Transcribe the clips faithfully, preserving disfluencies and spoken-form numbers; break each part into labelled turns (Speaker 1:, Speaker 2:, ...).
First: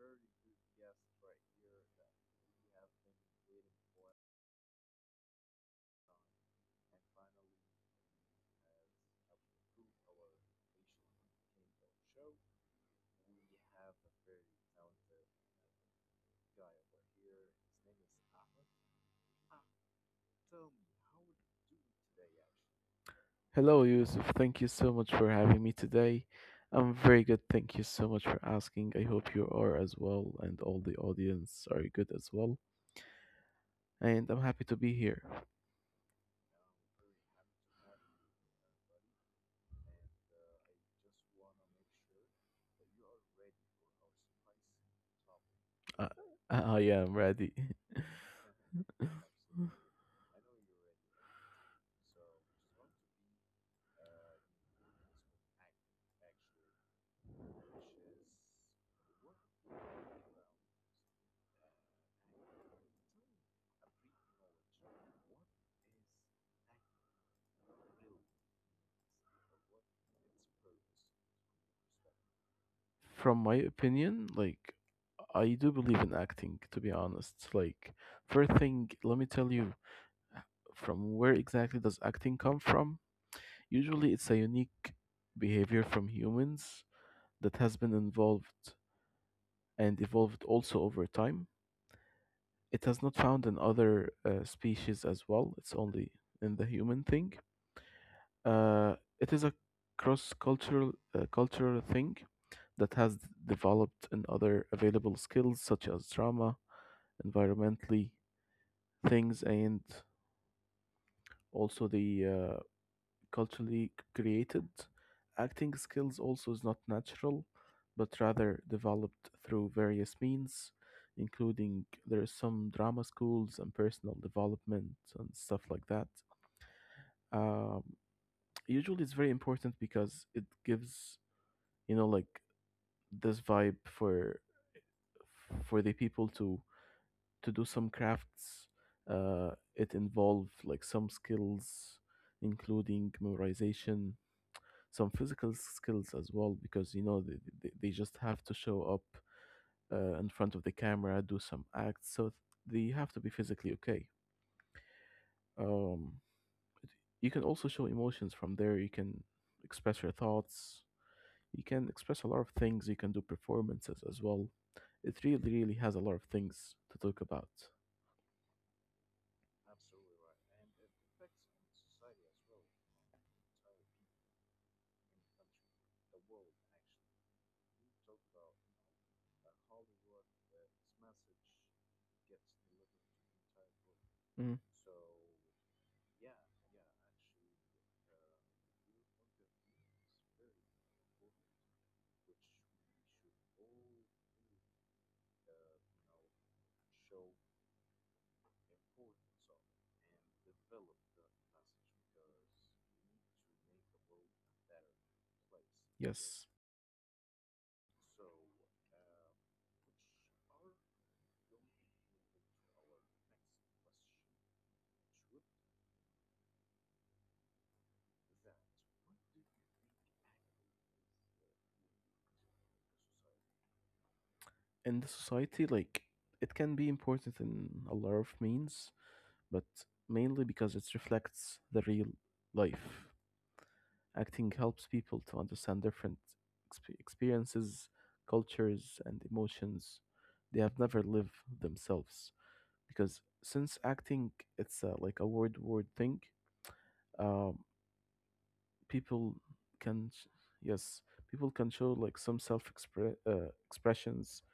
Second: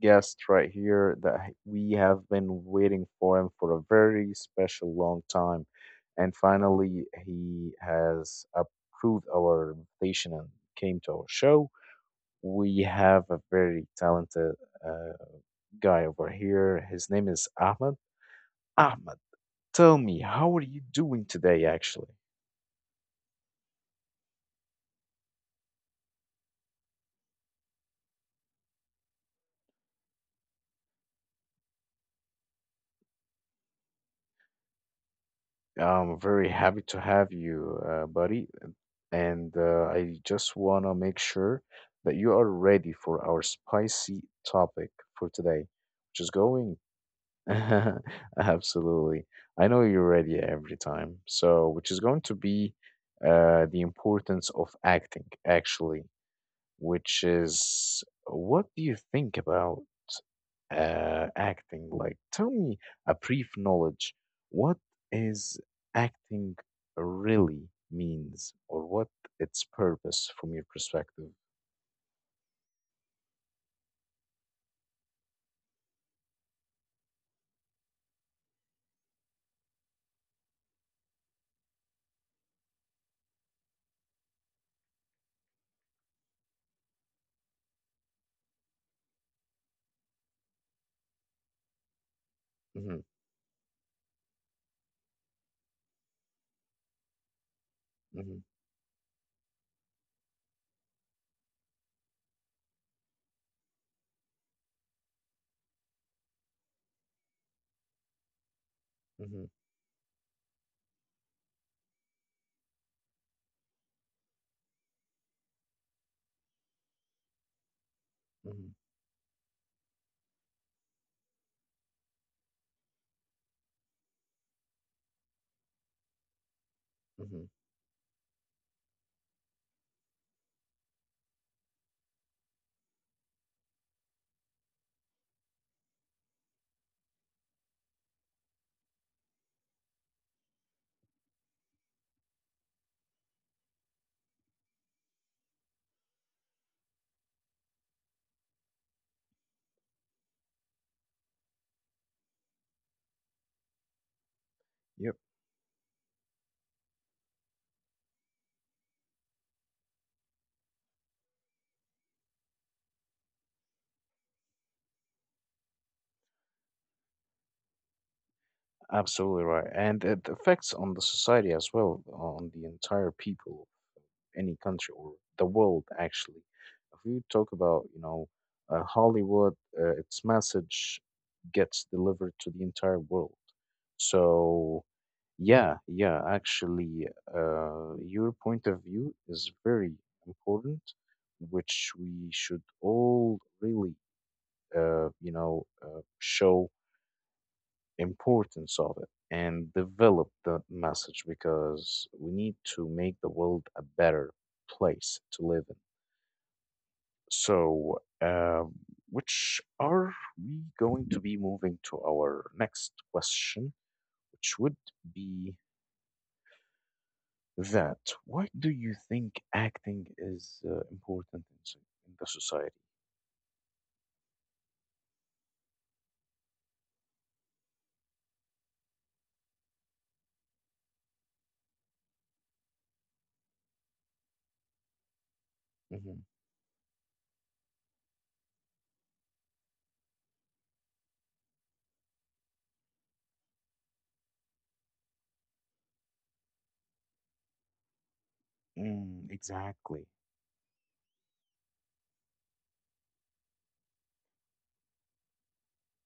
Speaker 1: guest right here that h- we have been waiting for him for a very special long time. And finally, he has approved our invitation and came to our show. We have a very talented uh, guy over here. His name is Ahmed. Ahmed, tell me, how are you doing today, actually?
Speaker 2: Hello, Yusuf. Thank you so much for having me today. I'm very good. Thank you so much for asking. I hope you are as well, and all the audience are good as well. And I'm happy to be here.
Speaker 1: I'm very happy to have you, uh, buddy. And uh, I just want to make sure that you are ready for our spicy topic for today,
Speaker 2: Uh,
Speaker 1: which is going.
Speaker 2: I am ready.
Speaker 1: Absolutely. I know you're ready every time. So, which is going to be uh, the importance of acting, actually, which is what do you think about uh, acting, like tell me a brief knowledge, what is acting really means, or what its purpose from your perspective.
Speaker 2: From my opinion, like, I do believe in acting, to be honest. Like, first thing, let me tell you, from where exactly does acting come from? Usually, it's a unique behavior from humans that has been involved and evolved also over time. It
Speaker 1: Hmm.
Speaker 2: has not found in other uh, species as well. It's only in the human thing.
Speaker 1: Hmm.
Speaker 2: Uh, it is a cross cultural uh, cultural thing that has developed in other available skills such as drama, environmentally things,
Speaker 1: Hmm.
Speaker 2: and also the uh, culturally created. Acting skills also is not natural, but
Speaker 1: Hmm.
Speaker 2: rather developed through various means, including there is some drama schools and personal development and stuff like that.
Speaker 1: Hmm.
Speaker 2: Um, Usually, it's very important because it gives, you know like, this vibe for for the people to to do some crafts. Uh, it involve like some skills, including memorization, some physical skills as well, because you know they, they, they just have to show up uh, in front of the camera, do some acts, so they have to be physically okay.
Speaker 1: Yep,
Speaker 2: um, you can also show emotions from there. You can express your thoughts. You can express a lot of things. You can do performances as well. It really really has a lot of things to talk about.
Speaker 1: absolutely right, and it affects on the society as well, on the entire people of any country or the world actually. If we talk about, you know uh, Hollywood, uh, its message gets delivered to the entire world. So
Speaker 2: Mm.
Speaker 1: yeah, yeah, actually, uh, your point of view is very important, which we should all really, uh, you know, uh, show importance of it and develop the message, because we need to make the world a better place to live in.
Speaker 2: Yes,
Speaker 1: So, uh, which are we going to be moving to our next question, which would be that, why do you think acting is uh, important in, so- in the society?
Speaker 2: in the society, like, it can be important in a lot of means, but mainly because it reflects the real life.
Speaker 1: Hmm.
Speaker 2: Acting helps people to understand different exp- experiences, cultures, and emotions they have never lived themselves. Because since acting, it's a, like a word-word thing.
Speaker 1: Mm,
Speaker 2: Um,
Speaker 1: exactly.
Speaker 2: people can, sh- yes, people can show like some self-expressions.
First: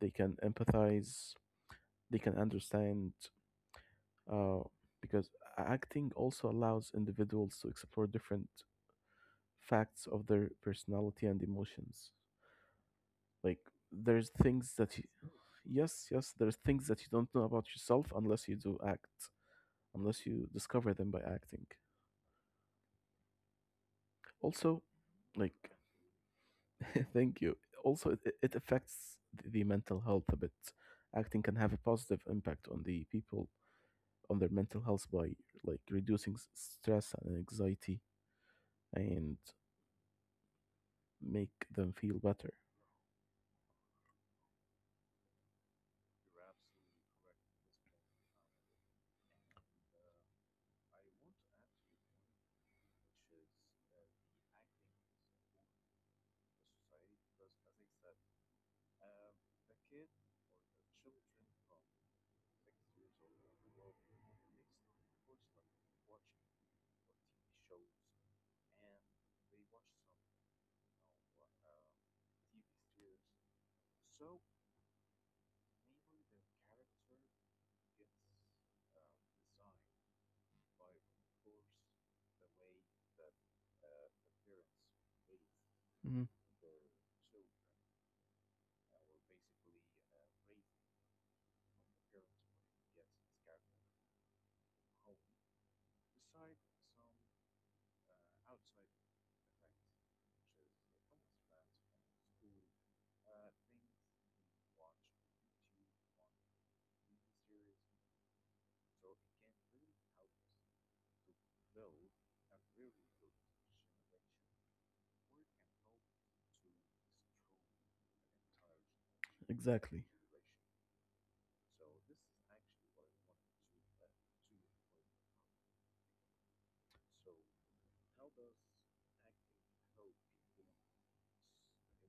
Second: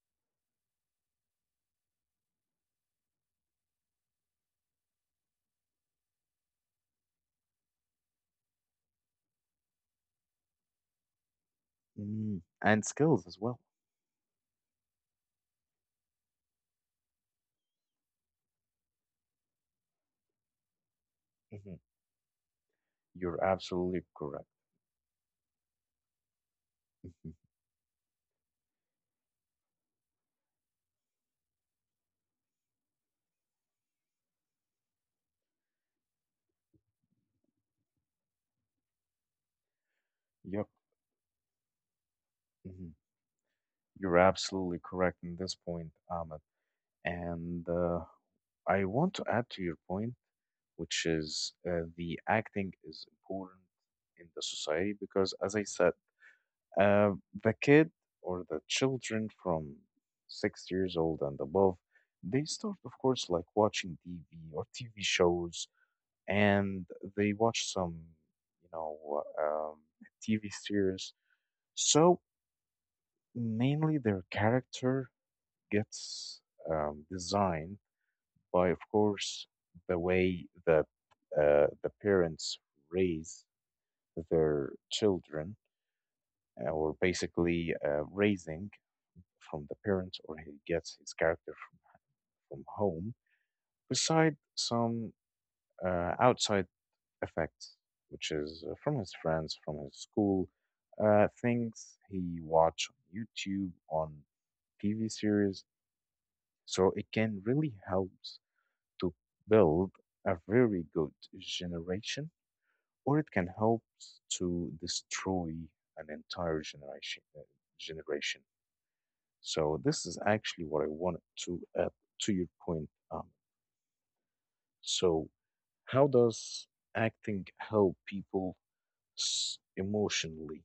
Speaker 2: They can empathize. They can understand, uh, because acting also allows individuals to explore different facts of their personality and emotions.
Speaker 1: Mm. And
Speaker 2: Like,
Speaker 1: skills as well.
Speaker 2: there's things that you, yes, yes, there's things that you don't know about yourself unless you do act, unless you discover them by acting.
Speaker 1: Hmm. You're
Speaker 2: Also,
Speaker 1: absolutely correct.
Speaker 2: like, thank you. Also, it,
Speaker 1: Hmm.
Speaker 2: it affects the the mental health a bit. Acting can have a positive impact on the people on their mental health by, like, reducing s- stress and anxiety, and make
Speaker 1: Yep,
Speaker 2: them feel better.
Speaker 1: hmm, you're absolutely correct in this point, Ahmed. And uh, I want to add to your point, which is uh, the acting is important in the society because, as I said, Uh, the kid or the children from six years old and above, they start, of course, like watching T V or T V shows, and they watch some, you know, um, T V series. So mainly their character gets um, designed by, of course, the way that uh, the parents raise their
Speaker 2: Mhm.
Speaker 1: children, uh, or basically uh, raising from the parents, or he gets his character from, from home, beside some uh, outside effects, which is uh, from his friends, from his school, uh, things he watch on YouTube, on T V series. So it can really help to build a very good generation, or it can help to destroy an entire generation. uh, generation.
Speaker 2: Exactly.
Speaker 1: So this is actually what I wanted to add to your point. Um, so how does acting help people s- emotionally?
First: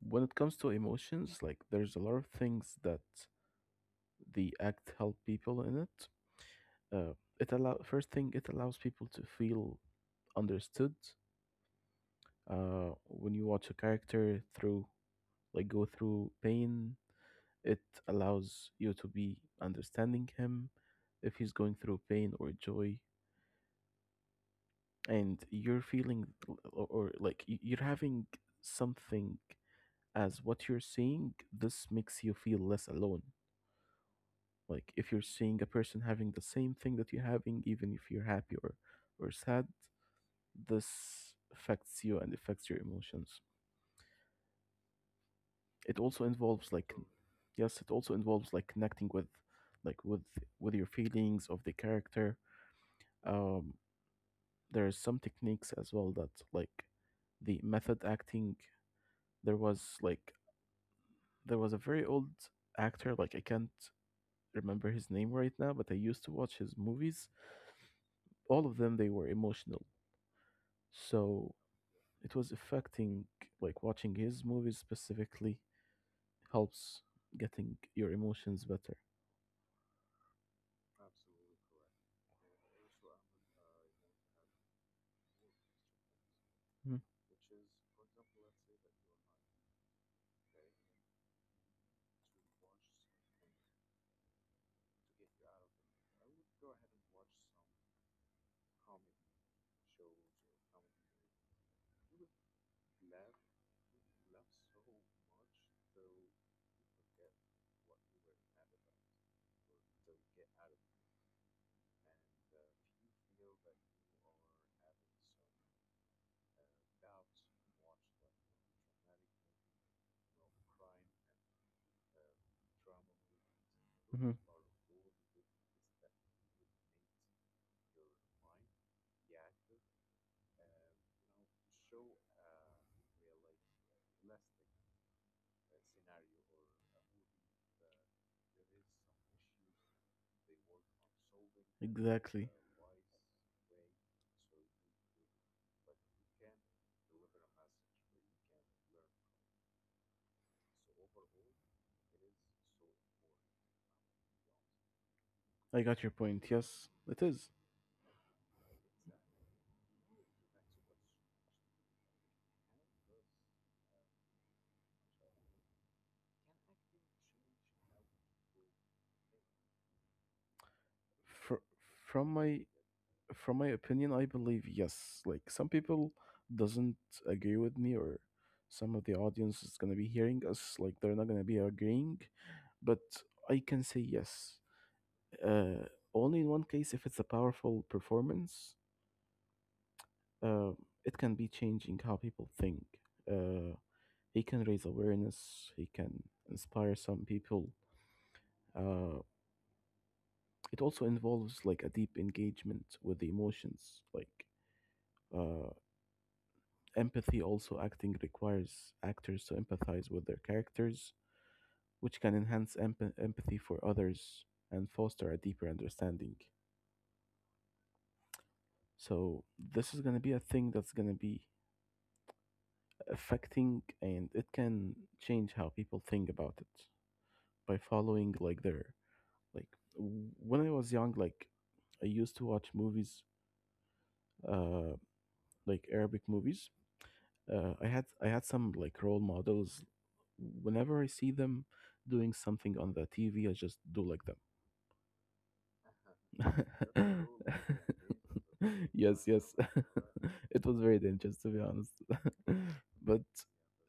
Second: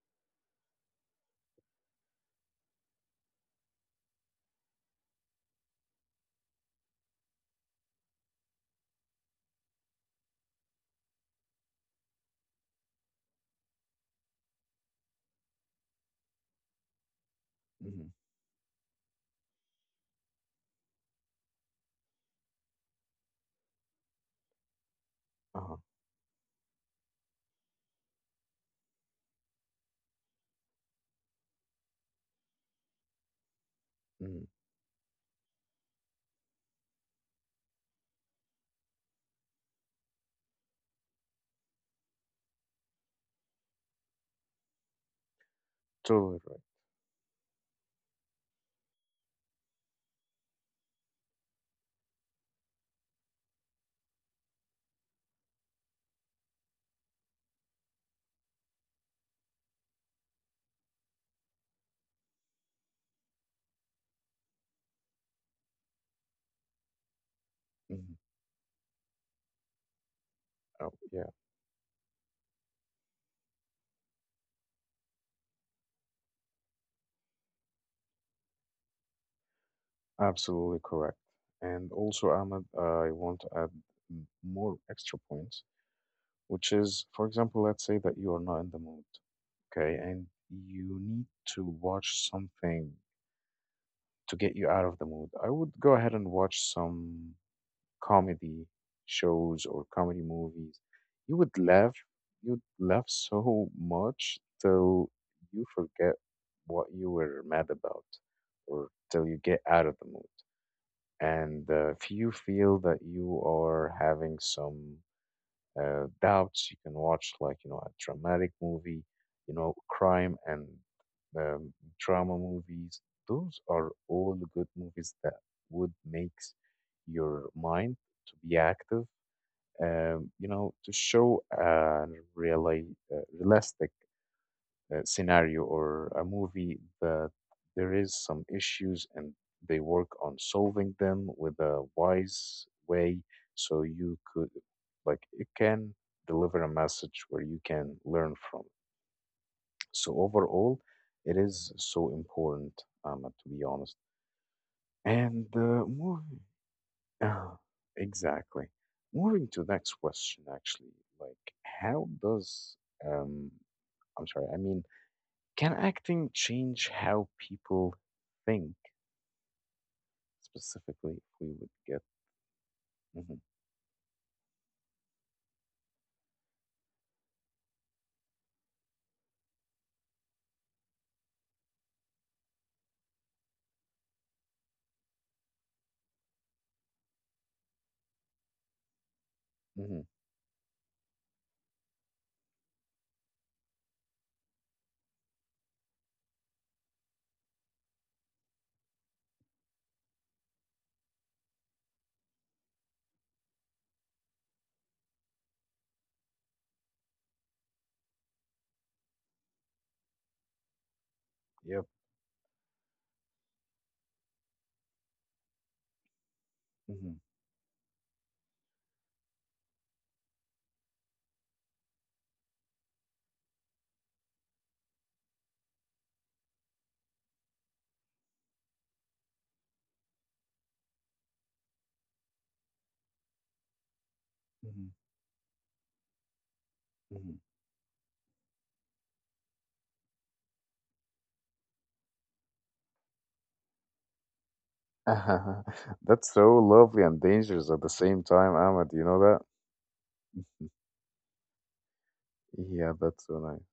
Speaker 2: When it comes to emotions, like, there's a lot of things that the act help people in it. Uh, it allow First thing, it allows people to feel understood. Uh, when you watch a character through, like, go through pain, it
Speaker 1: Hmm.
Speaker 2: allows you to be understanding him if he's going through pain or joy, and you're
Speaker 1: Uh-huh.
Speaker 2: feeling, or, or like, y- you're having something, as what you're seeing, this makes you feel less alone.
Speaker 1: Mm,
Speaker 2: Like, if you're seeing a person having the same thing that you're having, even if you're happy, or, or sad, this affects you and affects your emotions. It also
Speaker 1: totally
Speaker 2: involves
Speaker 1: right.
Speaker 2: like, Yes, it also involves, like, connecting with, like, with with your feelings of the character. Um, there are some techniques as well, that like the method acting. There was like there was a very old actor, like, I can't remember his name right now, but I used to watch his movies.
Speaker 1: Hmm.
Speaker 2: All of them, they were emotional.
Speaker 1: Oh, yeah,
Speaker 2: So it was affecting, like watching his movies specifically helps getting your emotions better.
Speaker 1: absolutely correct. And also, Ahmed, I want to add m- more extra points, which
Speaker 2: Mhm,
Speaker 1: is, for example, let's say that you are not in the mood, okay, and you need to watch something to get you out of the mood. I would go ahead and watch some comedy shows or comedy movies. You would laugh, you'd laugh so much till you forget what you were mad about, or till you get out of the mood. And uh, if you feel that you are having some uh, doubts, you can watch like, you know, a dramatic movie, you know, crime and um, drama movies. Those are
Speaker 2: mhm.
Speaker 1: all good movies that would makes your mind to be active. Um, you know, to show a really uh, realistic uh, scenario or a movie that there is some issues, and they work on solving them with a
Speaker 2: Exactly.
Speaker 1: wise way. So you could, like it can deliver a message where you can learn from. So overall, it is so important, um, to be honest. And
Speaker 2: I got your
Speaker 1: uh,
Speaker 2: point.
Speaker 1: moving
Speaker 2: Yes, it is.
Speaker 1: uh, exactly, moving to next question actually, like how does um I'm sorry I mean can acting change how people think, specifically if
Speaker 2: Fr-
Speaker 1: we would
Speaker 2: from
Speaker 1: get.
Speaker 2: my from
Speaker 1: Mhm,
Speaker 2: my opinion, I believe yes, like, some people doesn't agree with me, or some of the audience is going to be hearing us, like they're not going to be agreeing, but I can say yes, uh, only in one case, if it's a powerful performance.
Speaker 1: mhm,
Speaker 2: uh, it can be changing how people think. uh, he can raise awareness, he can inspire some people. uh, it also involves, like, a deep engagement with the emotions, like, uh, empathy. Also, acting requires actors to empathize with their characters,
Speaker 1: yep.
Speaker 2: which can enhance emp- empathy for others, and foster a deeper understanding.
Speaker 1: Mhm,
Speaker 2: So this is going to be a thing that's going to be affecting, and it can change how people think about it by following, like their like w- when I was young, like, I used to watch movies, uh
Speaker 1: mhm,
Speaker 2: like Arabic movies. Uh, I had I had some, like, role models. Whenever I see them doing something on the T V, I just do like
Speaker 1: mhm. That's so lovely
Speaker 2: them.
Speaker 1: and dangerous at the same time, Ahmed. You
Speaker 2: Yes,
Speaker 1: know
Speaker 2: yes.
Speaker 1: that?
Speaker 2: It was very dangerous, to be honest,
Speaker 1: Yeah,
Speaker 2: but
Speaker 1: that's so nice.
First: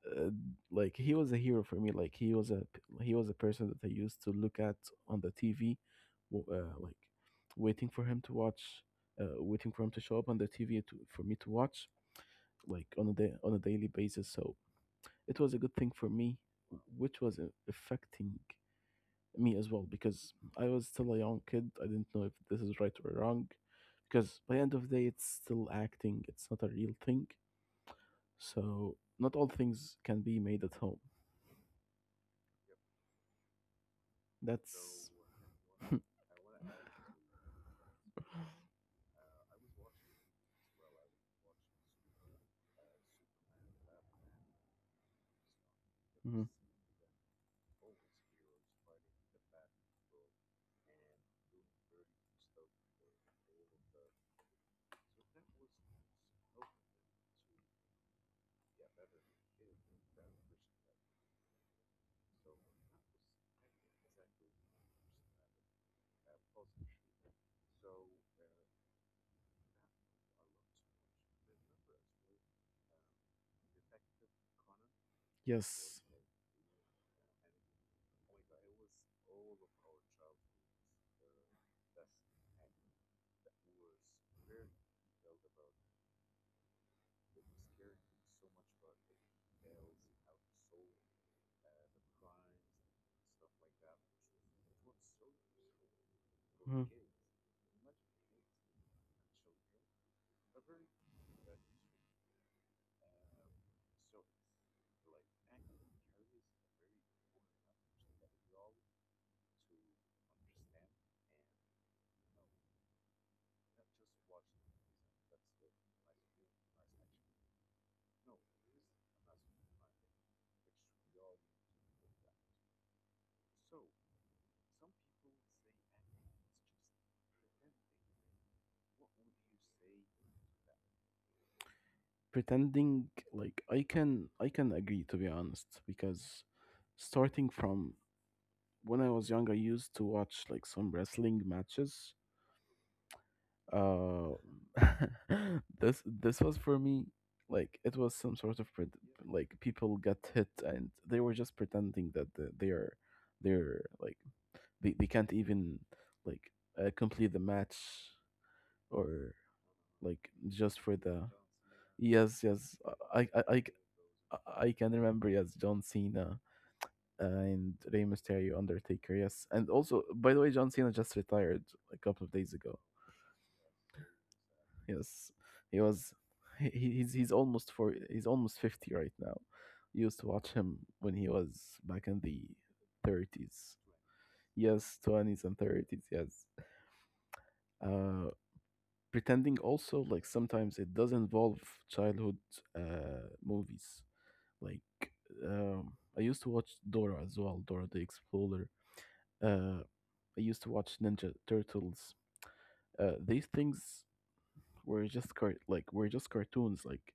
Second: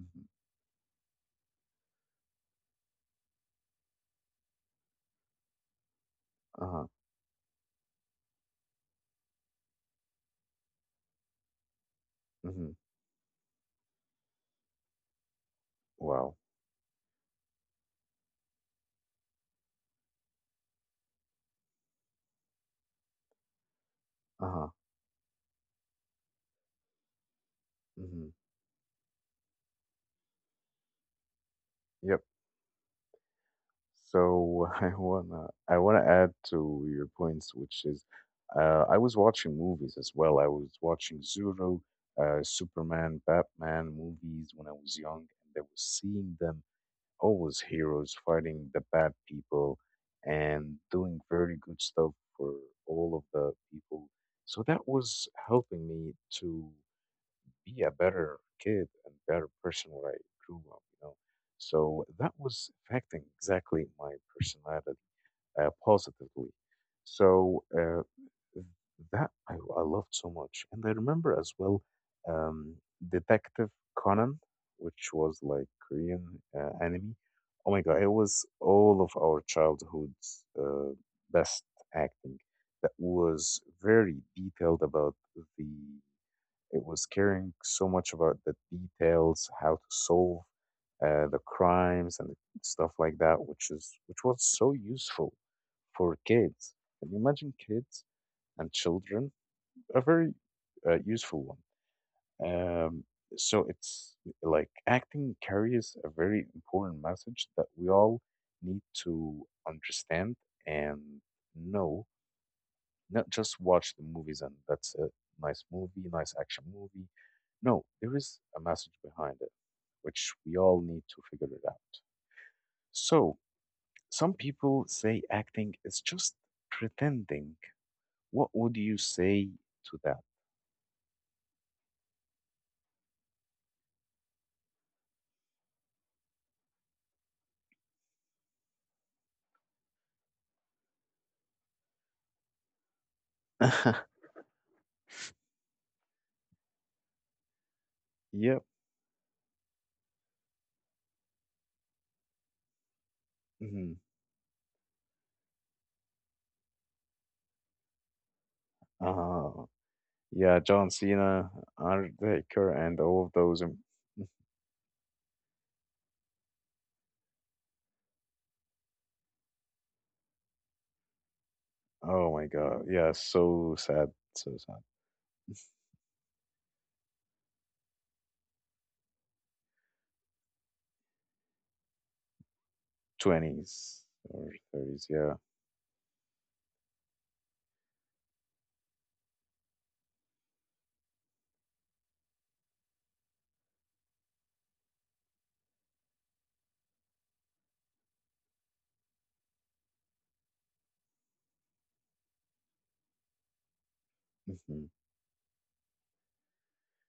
Speaker 1: Mhm.
Speaker 2: uh, like, he was a hero for me. Like, he was a p- he was a person that I used to look at on the T V, uh,
Speaker 1: Uh-huh.
Speaker 2: like, waiting for him to watch, uh, waiting for him to show up on the T V, to, for me to watch,
Speaker 1: Mhm.
Speaker 2: like, on a day on a daily basis. So it was a good thing
Speaker 1: Wow.
Speaker 2: for me, which was a- affecting me as well, because I was still a young kid. I didn't know if this is right or wrong, because
Speaker 1: Uh-huh.
Speaker 2: by the end of the day, it's still acting. It's not a real thing.
Speaker 1: Mhm.
Speaker 2: So not all things can be made at home.
Speaker 1: Yep. So I
Speaker 2: That's
Speaker 1: wanna I wanna add to your points, which is, uh, I was watching movies as well. I was watching Zulu, uh, Superman, Batman movies when I was young, and I was seeing
Speaker 2: Mhm.
Speaker 1: them always heroes fighting the bad people and doing very good stuff for all of the people. So that was helping me to be a better kid and better person when I grew up, you know. So that was affecting exactly my personality uh, positively. So uh, that I, I loved so much. And I remember as well, um, Detective Conan, which was like Korean
Speaker 2: Yes.
Speaker 1: uh, anime. Oh my God, it was all of our childhood's uh, best acting that was very detailed about the it was caring so much about the details, how to solve uh, the crimes and stuff like that, which is which was so useful for kids. And
Speaker 2: Mhm.
Speaker 1: imagine kids and children, a very uh, useful one. Um, so it's like acting carries a very important message that we all need to understand and know, not just watch the movies and that's a nice movie, nice action movie. No, there is a message behind it, which we all need to figure it out. So, some people say acting is just pretending. What would you say to
Speaker 2: Pretending, like, I can I can agree, to be honest, because, starting from when I was young, I used to watch, like, some wrestling matches.
Speaker 1: that?
Speaker 2: Uh, this this was for me, like, it was some
Speaker 1: Yep.
Speaker 2: sort of pret like, people got hit and they were just pretending that, the- they are they're
Speaker 1: Hmm.
Speaker 2: like, they, they can't even, like, uh, complete the match, or
Speaker 1: Uh,
Speaker 2: like
Speaker 1: yeah,
Speaker 2: just
Speaker 1: John
Speaker 2: for the.
Speaker 1: Cena,
Speaker 2: Yes,
Speaker 1: Undertaker,
Speaker 2: yes,
Speaker 1: and all
Speaker 2: I
Speaker 1: of
Speaker 2: I
Speaker 1: those.
Speaker 2: I,
Speaker 1: um,
Speaker 2: I can remember, yes, John Cena and Rey Mysterio, Undertaker. Yes, and also, by the way, John Cena just retired a couple of
Speaker 1: Oh
Speaker 2: days
Speaker 1: my
Speaker 2: ago.
Speaker 1: God. Yeah, so sad. So sad.
Speaker 2: Yes, he was. He, he's he's almost for he's almost fifty right now. Used to watch him when he was back in the thirties.
Speaker 1: twenties or
Speaker 2: Yes,
Speaker 1: thirties. Yeah.
Speaker 2: twenties and thirties. Yes. Uh, Pretending also, like, sometimes it does involve childhood uh movies, like, um I used to watch Dora as well, Dora the Explorer. Uh, I used to watch Ninja Turtles. Uh, these things
Speaker 1: Hmm.
Speaker 2: were just car- like, were just cartoons. Like,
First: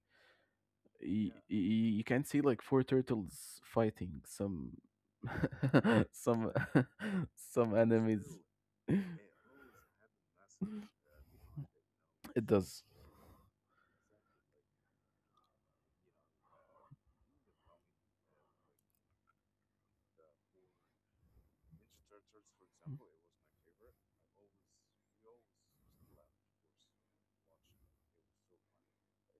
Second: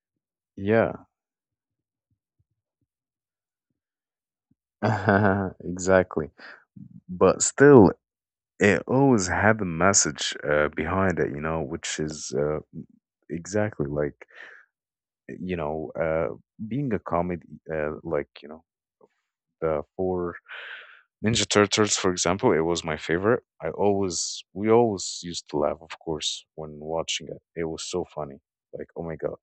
Speaker 1: Yeah.
Speaker 2: y- yeah. Y- you can see, like, four turtles fighting some,
Speaker 1: Exactly.
Speaker 2: some,
Speaker 1: But
Speaker 2: some, but
Speaker 1: still,
Speaker 2: enemies.
Speaker 1: it always had a message uh, behind it, you know, which
Speaker 2: it
Speaker 1: is
Speaker 2: always had It
Speaker 1: uh,
Speaker 2: does.
Speaker 1: exactly like, you know, uh, being a comedy, uh, like, you know, the four Ninja Turtles, for example, it was my favorite. I always, we always used to laugh, of course, when watching it. It was so funny. Like, oh my God.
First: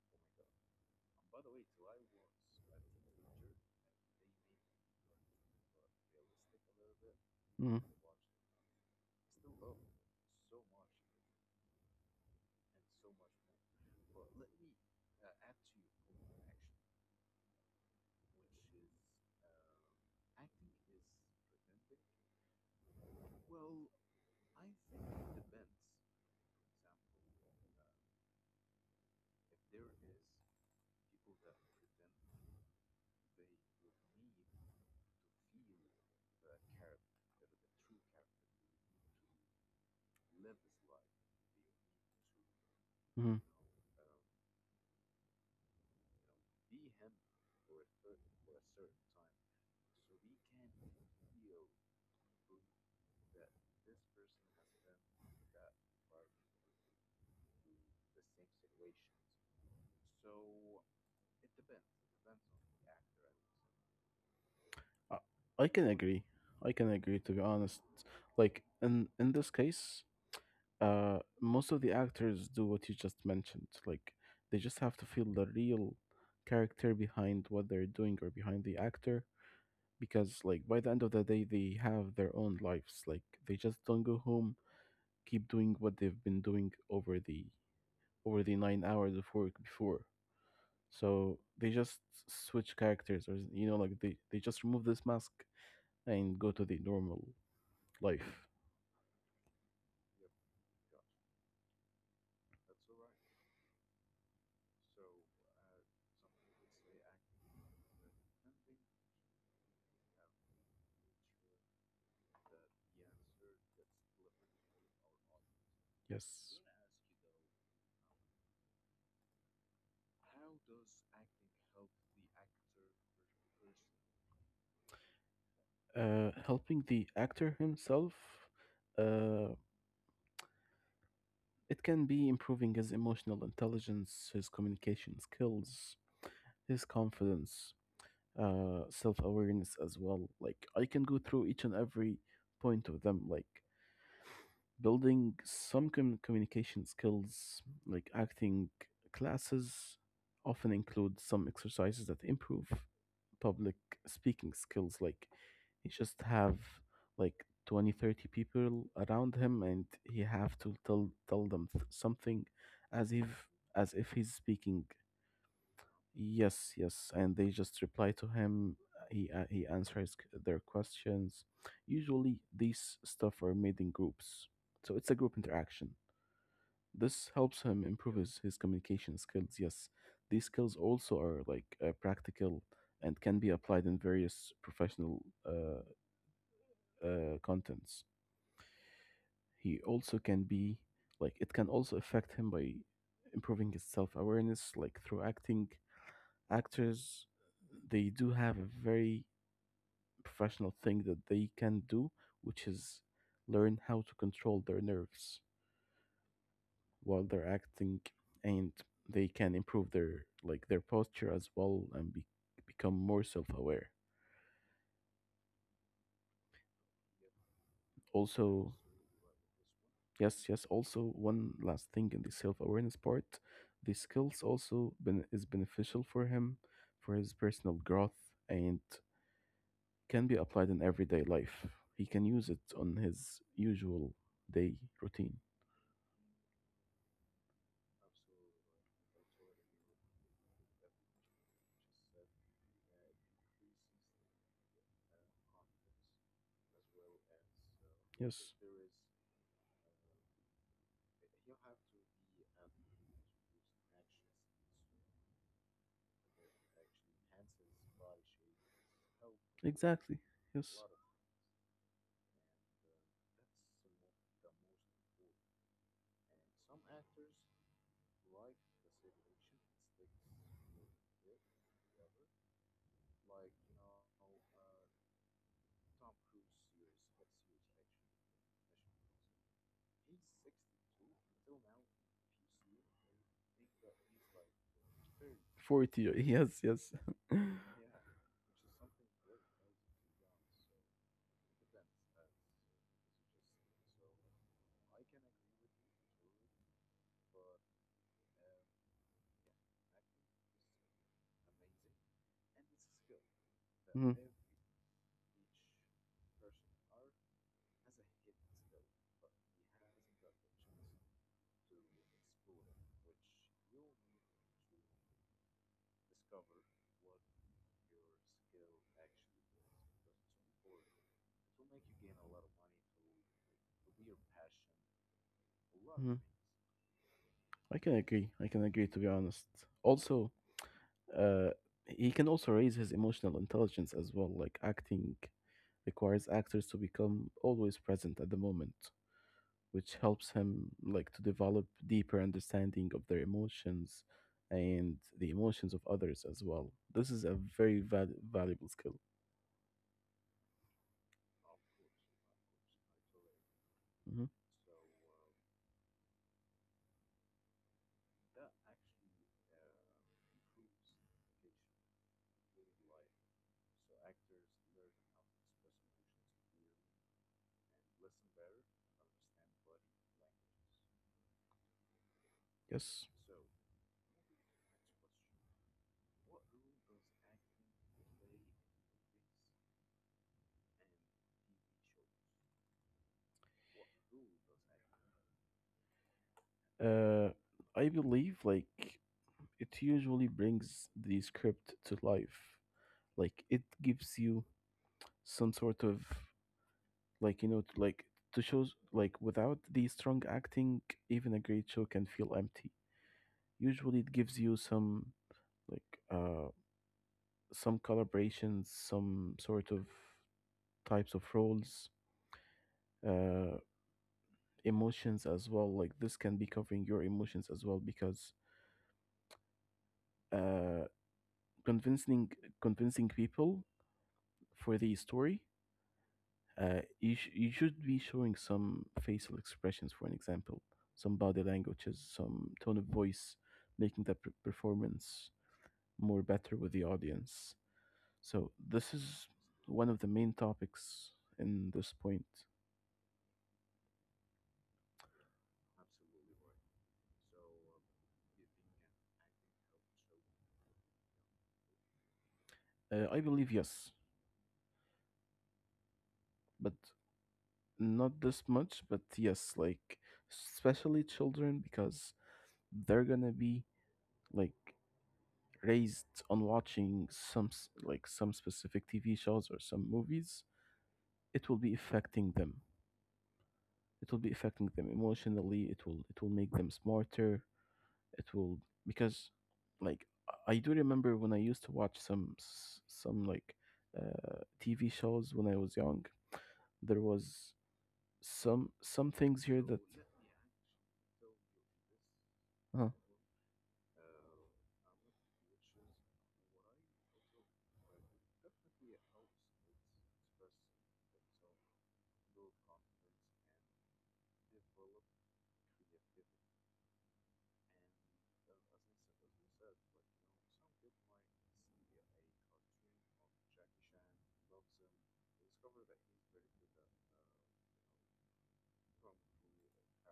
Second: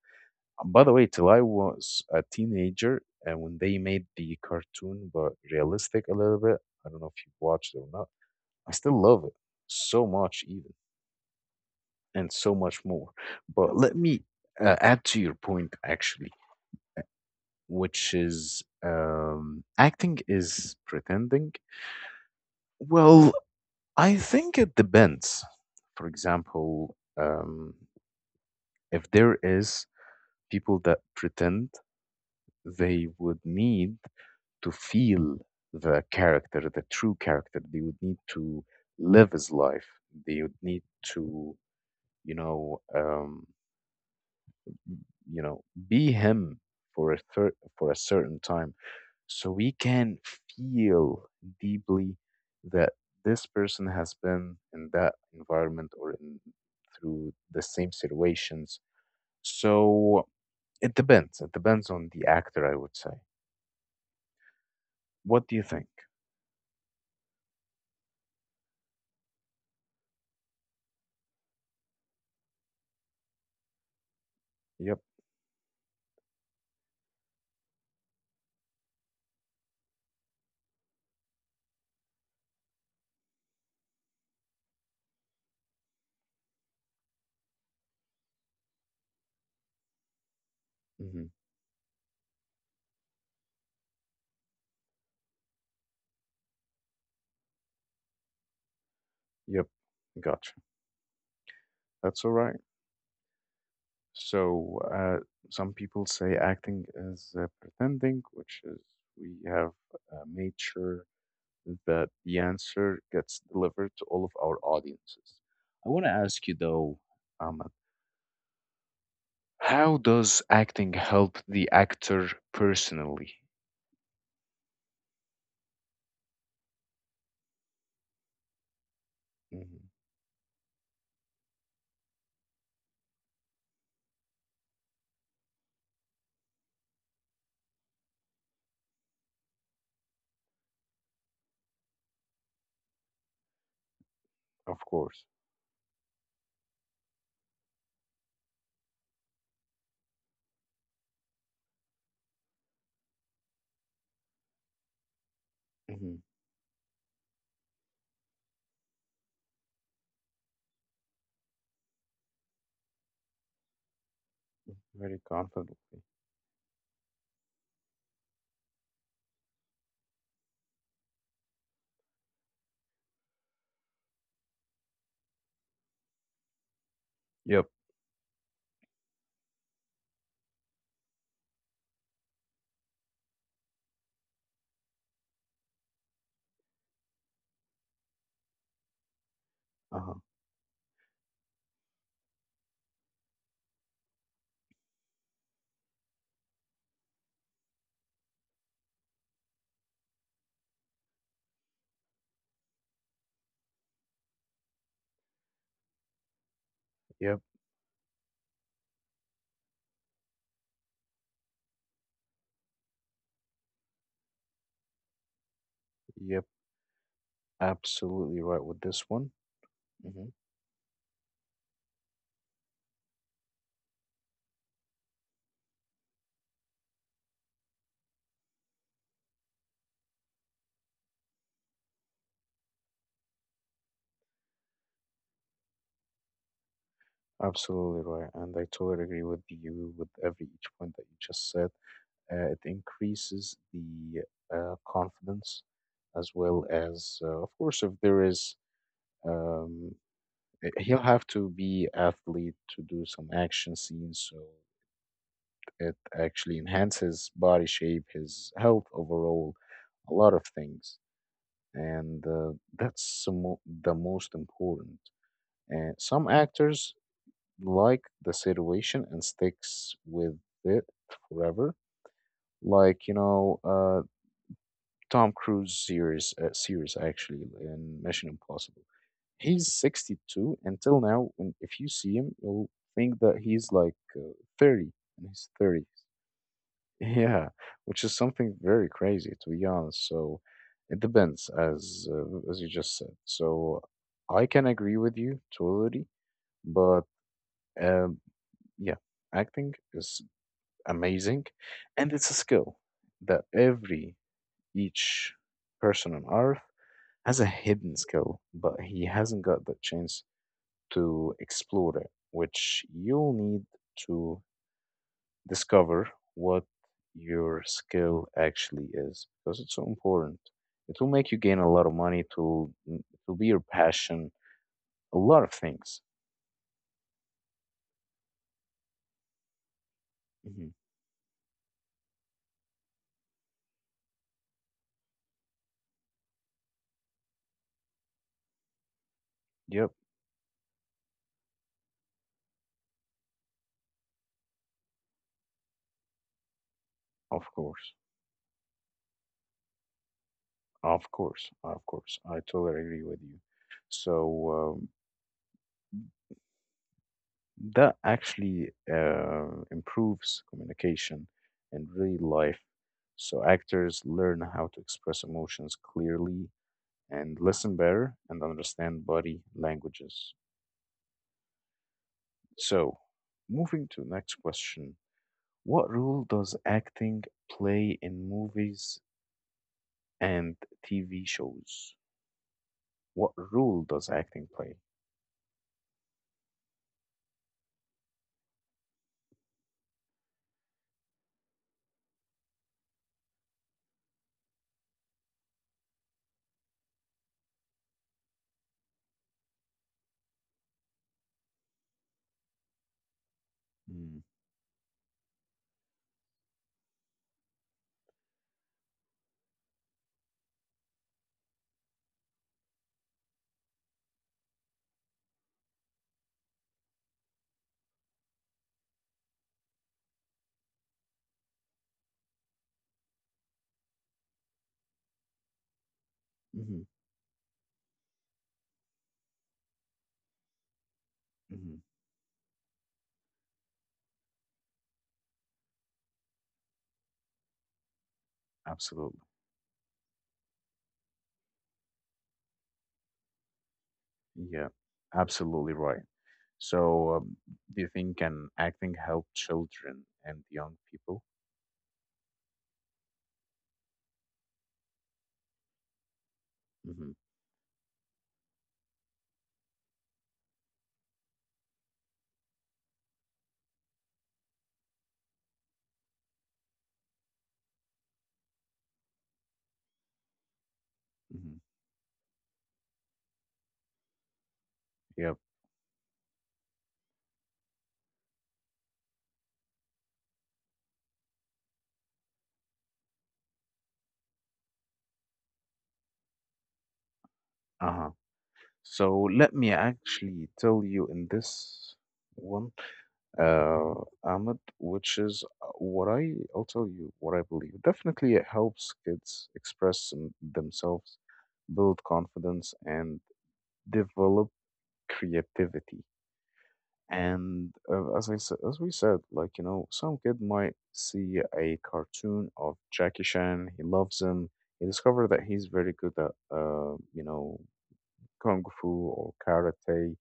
Speaker 1: And by the way, till I was a teenager, and when they made the cartoon, but realistic a little bit, I don't know if you watched
Speaker 2: Mm-hmm.
Speaker 1: it
Speaker 2: when
Speaker 1: or not, I still love it so much, even, and so much more. But let me uh, add to your point, actually, which is, um, acting is pretending. Well, I think it depends. For example, um, if there is people that pretend, they would need to feel the character, the true character. They would need to live his life. They would need to, you know,
Speaker 2: it, hmm
Speaker 1: um, you know, be him for a thir- for a certain time, so we can feel deeply that this person has been in that environment, or in through the same situations. So it depends it depends on the actor, I would say.
Speaker 2: I
Speaker 1: What do you
Speaker 2: I
Speaker 1: think?
Speaker 2: can agree. I can agree, to be honest. Like, in in this case, uh, most of the actors do what you just mentioned. Like, they just
Speaker 1: Yep.
Speaker 2: have to feel the real character behind what they're doing, or behind the actor, because, like, by the end of the day, they have their own lives. Like, they just don't go home, keep doing what they've been doing over the over the nine hours of work before.
Speaker 1: Hmm.
Speaker 2: So they just switch characters, or you know like, they, they just remove this mask and go to the normal life.
Speaker 1: Yep. Gotcha. That's all right. So uh, some people say acting is uh, pretending, which is, we have uh, made sure that the answer gets delivered to all of our audiences. I want to ask you
Speaker 2: Yes.
Speaker 1: though, Ahmed, how does acting help the actor personally?
Speaker 2: Uh, helping the actor himself. Uh,
Speaker 1: Hmm.
Speaker 2: it can be improving his emotional intelligence, his communication skills, his confidence, uh, self awareness as well. Like, I can go through each and every point of them. Like,
Speaker 1: Of course.
Speaker 2: building some com- communication skills, like acting classes often include some exercises that improve public speaking skills, like
Speaker 1: Hmm.
Speaker 2: he just have, like, twenty, thirty people around him, and he have to tell tell them th- something, as if as if he's
Speaker 1: Very
Speaker 2: speaking.
Speaker 1: confidently.
Speaker 2: Yes, yes, and they just reply to him. uh, He uh, he answers c- their questions. Usually, these stuff are made in groups, so it's a group interaction.
Speaker 1: Yep.
Speaker 2: This helps him improve his, his communication skills. Yes, these skills also are, like, uh, practical, and can be applied in various professional uh, uh, contents.
Speaker 1: Uh-huh.
Speaker 2: He also can be like It can also affect him by improving his self awareness, like, through acting. Actors, they do have a very professional thing that they can do, which is learn how to control their nerves
Speaker 1: Yep.
Speaker 2: while they're acting, and they can improve their like their posture as well, and be, become more self-aware.
Speaker 1: Yep. Absolutely right with this one.
Speaker 2: Also,
Speaker 1: Mhm.
Speaker 2: yes, yes. Also, one last thing in the self-awareness part, the skills also ben- is beneficial for him, for his personal growth, and can be applied in everyday life. He can use it on his usual day routine.
Speaker 1: Absolutely right, and I totally agree with you with every each point that you just said. Uh, it increases the uh, confidence, as well as, uh, of course, if there is,
Speaker 2: Yes.
Speaker 1: um, eh, he'll have to be athlete to do some action scenes, so it actually enhances body shape, his health overall, a lot of
Speaker 2: Exactly.
Speaker 1: things,
Speaker 2: Yes.
Speaker 1: and uh, that's the mo- the most important. And some actors like the situation and sticks with it forever. Like, you know, uh, Tom Cruise series, uh, series actually, in Mission Impossible. He's sixty-two until now. When if you see him, you'll think that he's like uh, thirty, in his thirties.
Speaker 2: forty. uh, Yes,
Speaker 1: Yeah,
Speaker 2: yes.
Speaker 1: which is something very crazy to be honest. So it depends, as uh, as you just said. So I can agree with you totally, but um, yeah, acting is amazing and it's a skill that every
Speaker 2: Mhm,
Speaker 1: each person on earth has a hidden skill, but he hasn't got the chance to explore it, which you'll need to discover what your skill actually is, because it's so important. It will make you gain a lot of money, to mm, to be your passion, a lot of things.
Speaker 2: mhm. I can agree. I can agree, to be honest.
Speaker 1: Hmm.
Speaker 2: Also, uh he can also raise his emotional intelligence as well, like acting requires actors to become always present at the moment,
Speaker 1: Yep.
Speaker 2: which helps him, like, to develop deeper understanding of their emotions and the emotions of others as well. This is a
Speaker 1: of
Speaker 2: very
Speaker 1: course
Speaker 2: val- valuable skill.
Speaker 1: of course of course I totally agree with you. So
Speaker 2: Mm-hmm.
Speaker 1: um, that actually uh, improves communication in real life. So actors learn how to express emotions clearly and listen better and understand body languages. So,
Speaker 2: Yes.
Speaker 1: moving to next question. What role does acting play in movies and T V shows? What role does acting play?
Speaker 2: Uh, I believe like it usually brings the script to life. Like it gives you some sort of, like, you know t- like to shows, like without the strong acting, even a great show can feel empty. Usually, it
Speaker 1: Mm.
Speaker 2: gives you some like uh some collaborations, some sort of types of roles, uh, emotions as well. Like this can be covering your emotions as well because. Uh, convincing convincing people for the story, uh,
Speaker 1: Mm-hmm.
Speaker 2: you sh- you should be showing some facial expressions, for an example, some body
Speaker 1: Hmm.
Speaker 2: languages, some tone of voice, making the per- performance more better with the audience. So
Speaker 1: Absolutely.
Speaker 2: this is one of the main topics in this point.
Speaker 1: Yeah, absolutely right. So, um, do you think can acting help children and young people?
Speaker 2: Uh, I believe yes, but
Speaker 1: Mm-hmm.
Speaker 2: not this much. But yes, like especially children, because they're gonna be like raised on watching some s- like some specific T V shows or some movies,
Speaker 1: Mm-hmm.
Speaker 2: it will be affecting them. It will be affecting them
Speaker 1: Yep.
Speaker 2: emotionally. It will it will make them smarter. It will, because like I I do remember when I used to watch some s- some like uh, T V shows when I was young. There was
Speaker 1: Uh-huh.
Speaker 2: some
Speaker 1: So
Speaker 2: some things
Speaker 1: let
Speaker 2: here
Speaker 1: me
Speaker 2: that.
Speaker 1: actually tell you in this one,
Speaker 2: uh,
Speaker 1: uh, Ahmed, which is, uh, what I I'll tell you what I believe. Definitely, it helps kids express them- themselves, build confidence, and develop creativity. And uh, as I s- as we said, like you know, some kid might see a cartoon of Jackie Chan. He loves him. He discovered that he's very good at uh, you know kung fu or karate.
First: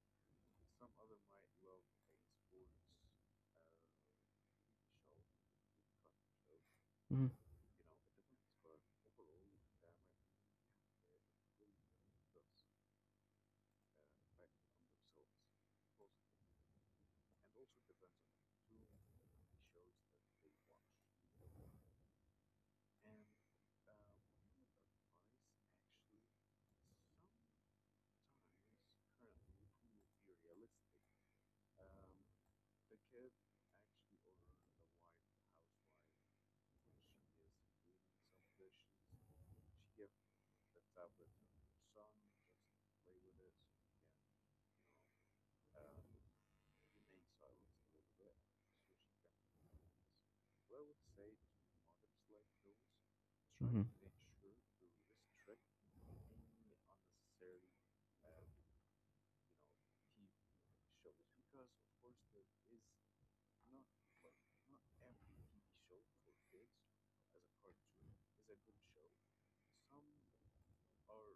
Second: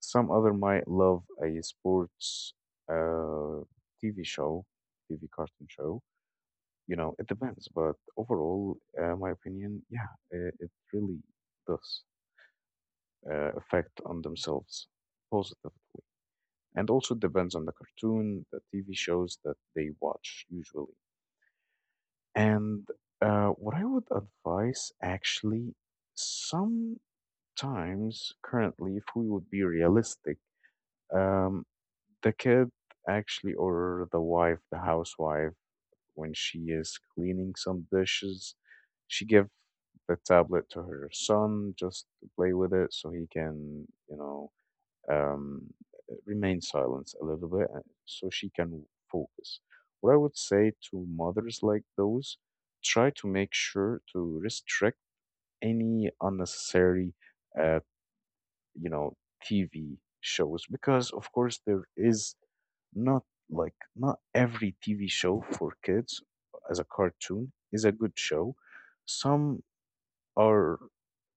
Speaker 1: Some other might love a sports uh, T V show, T V cartoon show. You know,
Speaker 2: mm-hmm,
Speaker 1: it depends. But overall, uh, my opinion, yeah, it, it really does uh, affect on themselves positively. And also it depends on the cartoon, the T V shows that they watch usually. And uh, what I would advise actually, sometimes currently, if we would be realistic, um, the kid actually, or the wife, the housewife, when she is cleaning some dishes, she give the tablet to her son just to play with it so he can, you know, um, remain silent a little bit uh, so she can focus. What I would say to mothers like those, try to make
Speaker 2: mm-hmm.
Speaker 1: sure to restrict any unnecessary, uh, you know, T V shows because, of course, there is not like not every T V show for kids as a cartoon is a good show. Some are,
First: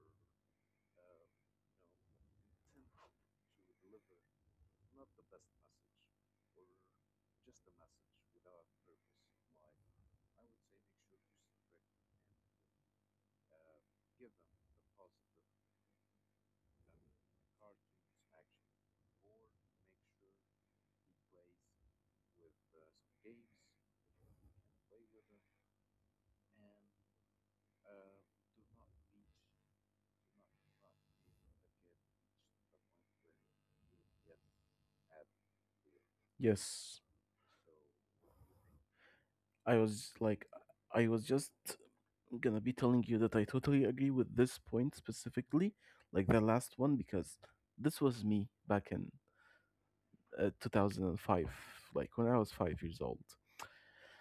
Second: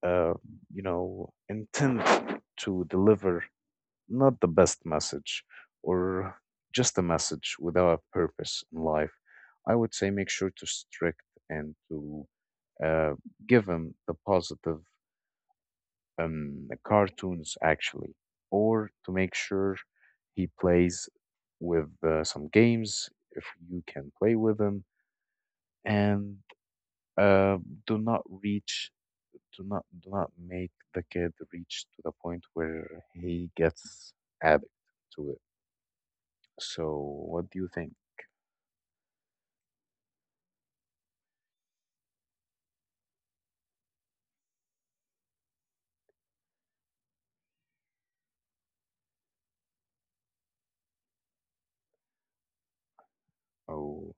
Speaker 1: uh, you know, intent to deliver not the best message, or just a message without a purpose in life. I would say make sure to strict and to uh, give them the positive um, cartoons actually, or to make sure he plays with uh, some games if you can play with him, and uh, do not reach, do not do not make the kid reach to the point where he gets addicted to it. So,
Speaker 2: Yes,
Speaker 1: what do you think?
Speaker 2: I was like, I was just gonna be telling you that I totally agree with this point specifically, like the last one, because this was me back in uh, two thousand five, like when I was five years old.
Speaker 1: Oh.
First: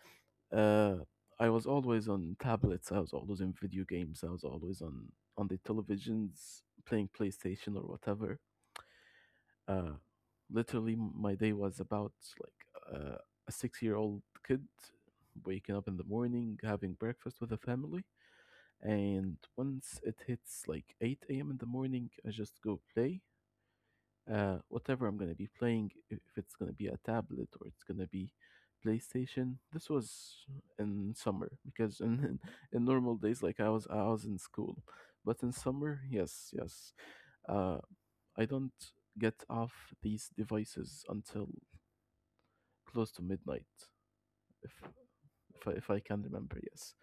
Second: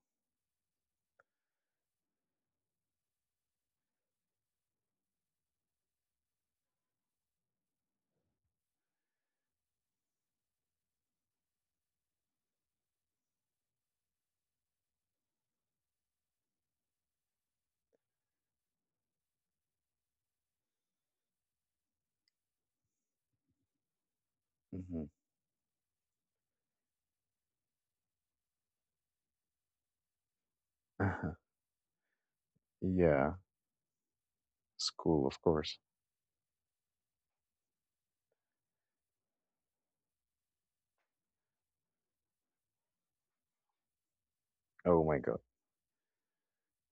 Speaker 2: Uh, I was always on tablets, I was always in video games, I was always on on the televisions playing PlayStation or whatever. uh, Literally my day was about like uh, a six year old kid waking up in the morning having breakfast with the family, and once it hits like eight a m in the morning I just go play uh, whatever
Speaker 1: hmm
Speaker 2: I'm going to be playing, if if it's going to be a tablet or it's going to be PlayStation. This was in summer, because in, in in normal days,
Speaker 1: Yeah,
Speaker 2: like i was i was in school. But
Speaker 1: school, of
Speaker 2: in
Speaker 1: course.
Speaker 2: summer, yes, yes, uh, I don't get off these devices until close to midnight, if
Speaker 1: Oh my God.
Speaker 2: if I, if I can remember, yes.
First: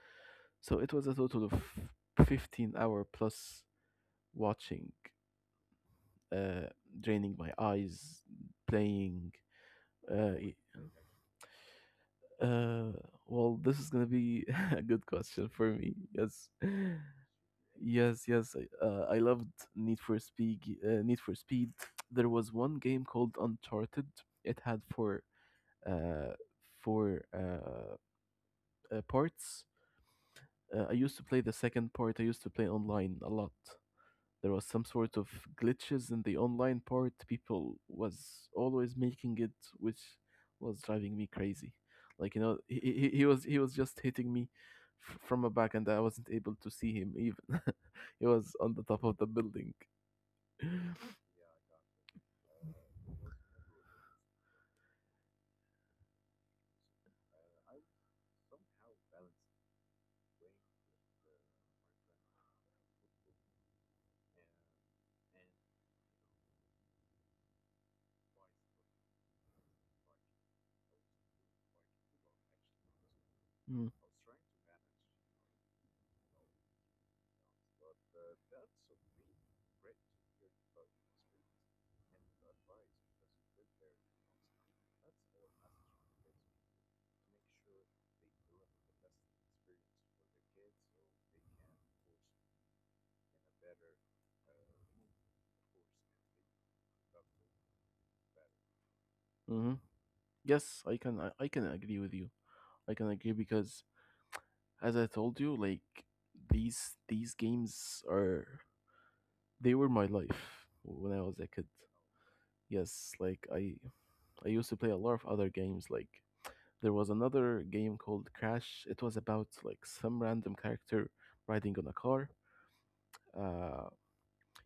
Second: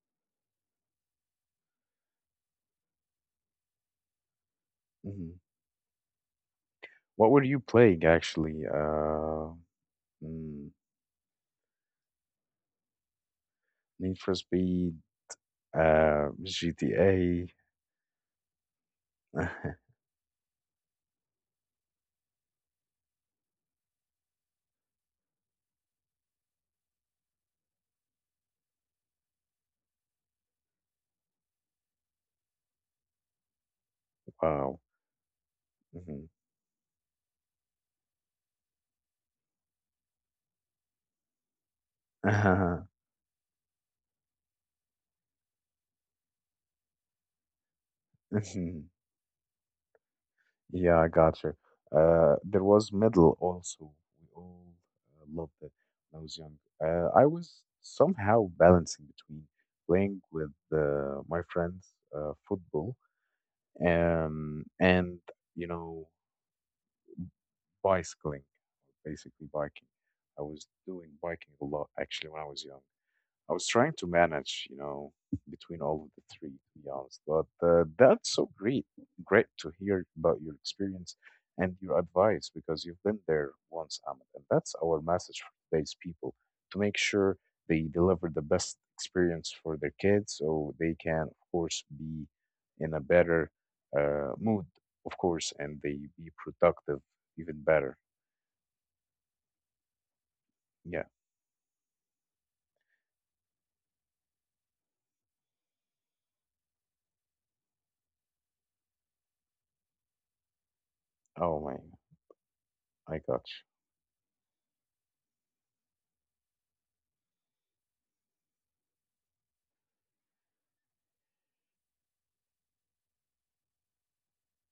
Speaker 2: So it was a total of fifteen hour plus watching,
Speaker 1: Hmm
Speaker 2: uh,
Speaker 1: What
Speaker 2: draining
Speaker 1: were
Speaker 2: my
Speaker 1: you playing
Speaker 2: eyes,
Speaker 1: actually?
Speaker 2: playing.
Speaker 1: Uh,
Speaker 2: Uh,
Speaker 1: mm,
Speaker 2: uh, well, this is gonna
Speaker 1: Need for
Speaker 2: be a
Speaker 1: Speed,
Speaker 2: good question for me.
Speaker 1: uh,
Speaker 2: Yes,
Speaker 1: G T A.
Speaker 2: yes, yes. I, uh, I loved Need for Speed. Uh, Need for Speed. There was one game called Uncharted. It had four uh, four uh, uh, parts. Uh, I used to play the second part. I used to play online a lot. There was
Speaker 1: Wow.
Speaker 2: some sort of glitches in
Speaker 1: hmm
Speaker 2: the online part. People was always making it, which was driving me crazy. Like you know, he, he, he was he was just hitting me f- from a back, and I wasn't able to see him even. He was on the
Speaker 1: Mhm.
Speaker 2: top of the building.
Speaker 1: Yeah, I got you. Uh, there was Middle also. We all uh, loved it when I was young. Uh, I was somehow balancing between playing with uh, my friends uh, football, um, and you know bicycling, basically biking. I was doing biking a lot actually when I was young. I was trying to manage, you know, between all of the three, to be honest. But uh, that's so great. Great to hear about your experience and your advice because you've been there once, Ahmed. And that's our message for today's people to make sure they deliver the best experience for their kids so they can, of course, be in a better uh, mood, of course, and they be productive even better.
Speaker 2: Mm-hmm. Yes, I
Speaker 1: Yeah.
Speaker 2: can I, I can agree with you. I can agree, because as I told you, like these these games are, they were my life when I was a
Speaker 1: Oh,
Speaker 2: kid.
Speaker 1: my.
Speaker 2: Yes,
Speaker 1: I got
Speaker 2: like
Speaker 1: you.
Speaker 2: I I used to play a lot of other games. Like there was another game called Crash. It was about like some random character riding on a car. Uh,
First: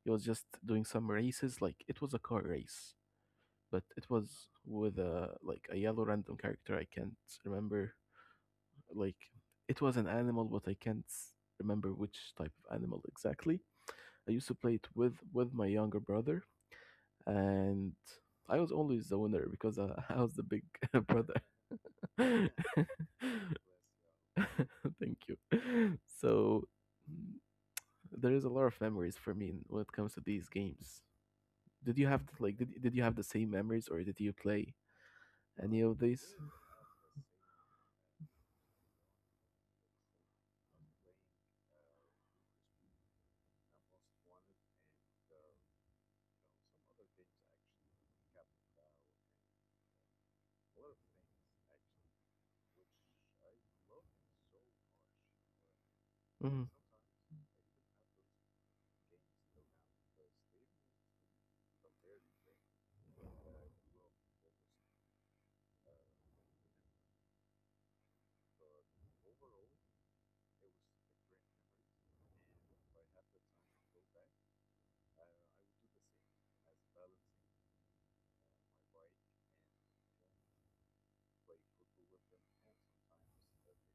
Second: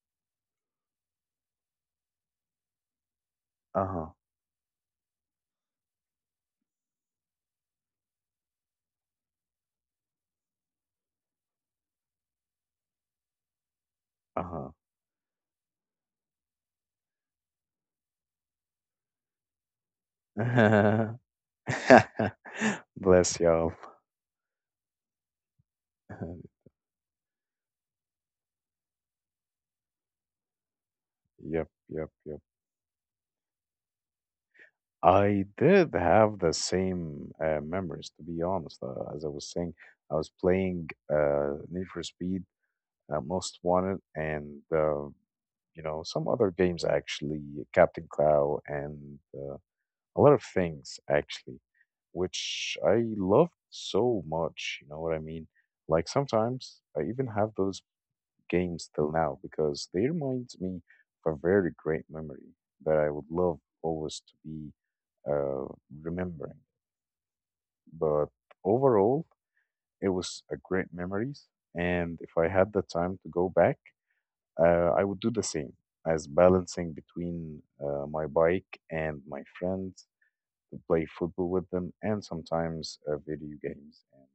Speaker 2: it was just doing some races. Like it was a car race, but it
Speaker 1: Uh
Speaker 2: was with a like a yellow random character. I can't remember. Like it was an animal, but I can't remember which type of animal exactly. I used to
Speaker 1: huh.
Speaker 2: play it with with my younger brother, and I was always the winner because I, I was the big
Speaker 1: Uh
Speaker 2: brother.
Speaker 1: huh.
Speaker 2: Thank
Speaker 1: Bless y'all.
Speaker 2: you. So, mm, there is a lot of memories for me in- when it comes to these games.
Speaker 1: Yep,
Speaker 2: Did you
Speaker 1: yep,
Speaker 2: have
Speaker 1: yep.
Speaker 2: like, did, did you have the same memories, or did you play
Speaker 1: I
Speaker 2: any
Speaker 1: did
Speaker 2: of these?
Speaker 1: have the same uh, memories, to be honest. Uh, as I was saying, I was playing uh, Need for Speed, uh, Most Wanted, and uh, you know some other games actually, Captain Cloud, and uh, a lot of things actually, which I loved so much. You know what I mean? Like
Speaker 2: Hmm.
Speaker 1: sometimes I even have those games till now because they remind me of a very great memory that I would love always to be uh, remembering. But overall, it was a great memories, and if I had the time to go back, uh, I would do the same as balancing between uh, my bike and my friends to play football with them, and sometimes uh, video games and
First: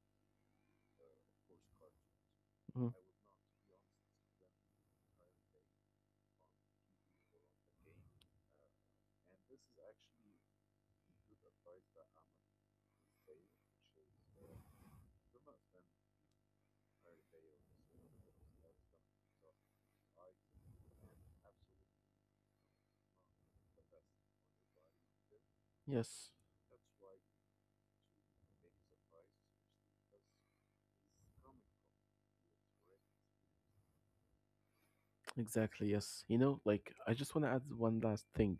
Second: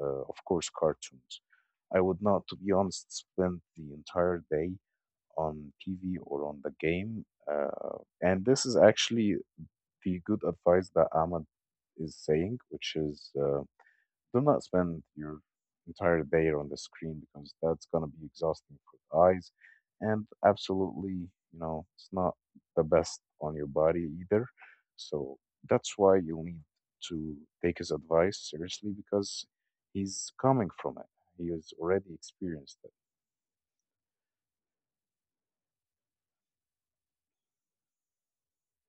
Speaker 1: uh, of course cartoons. I would not, to be
Speaker 2: Hmm.
Speaker 1: honest, spend the entire day on T V or on the game. Uh, and this is actually the good advice that Ahmad is saying, which is uh, do not spend your entire day on the screen because that's going to be exhausting for the eyes. And absolutely, you know, it's not the best on your body either. So that's why you'll
Speaker 2: Yes,
Speaker 1: need to take his advice seriously because he's coming from it. He has already experienced it.
Speaker 2: exactly. Yes. You know, like, I just want to add one last thing.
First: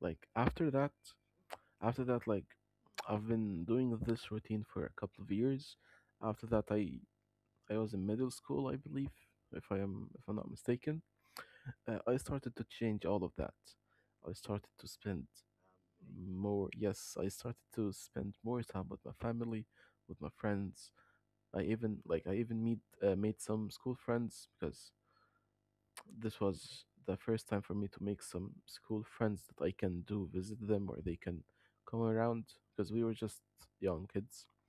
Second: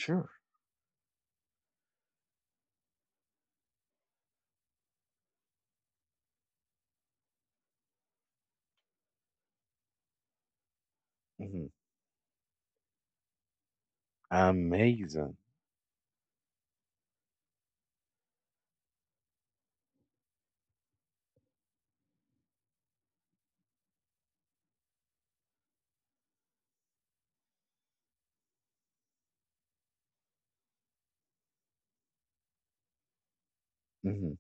Speaker 2: Like after that, After that, like I've been doing this routine for a couple of years. After that, I I was in middle school, I believe, if I am if I'm not mistaken.
Speaker 1: hmm
Speaker 2: Uh, I started to change all of that. I started to spend
Speaker 1: Amazing.
Speaker 2: more. Yes, I started to spend more time with my family, with my friends. I even, like, I even meet, uh, made some school friends, because this was the first time for me to make some school friends that I can do visit them, or they can come around, because we were just young kids.
Speaker 1: Mhm.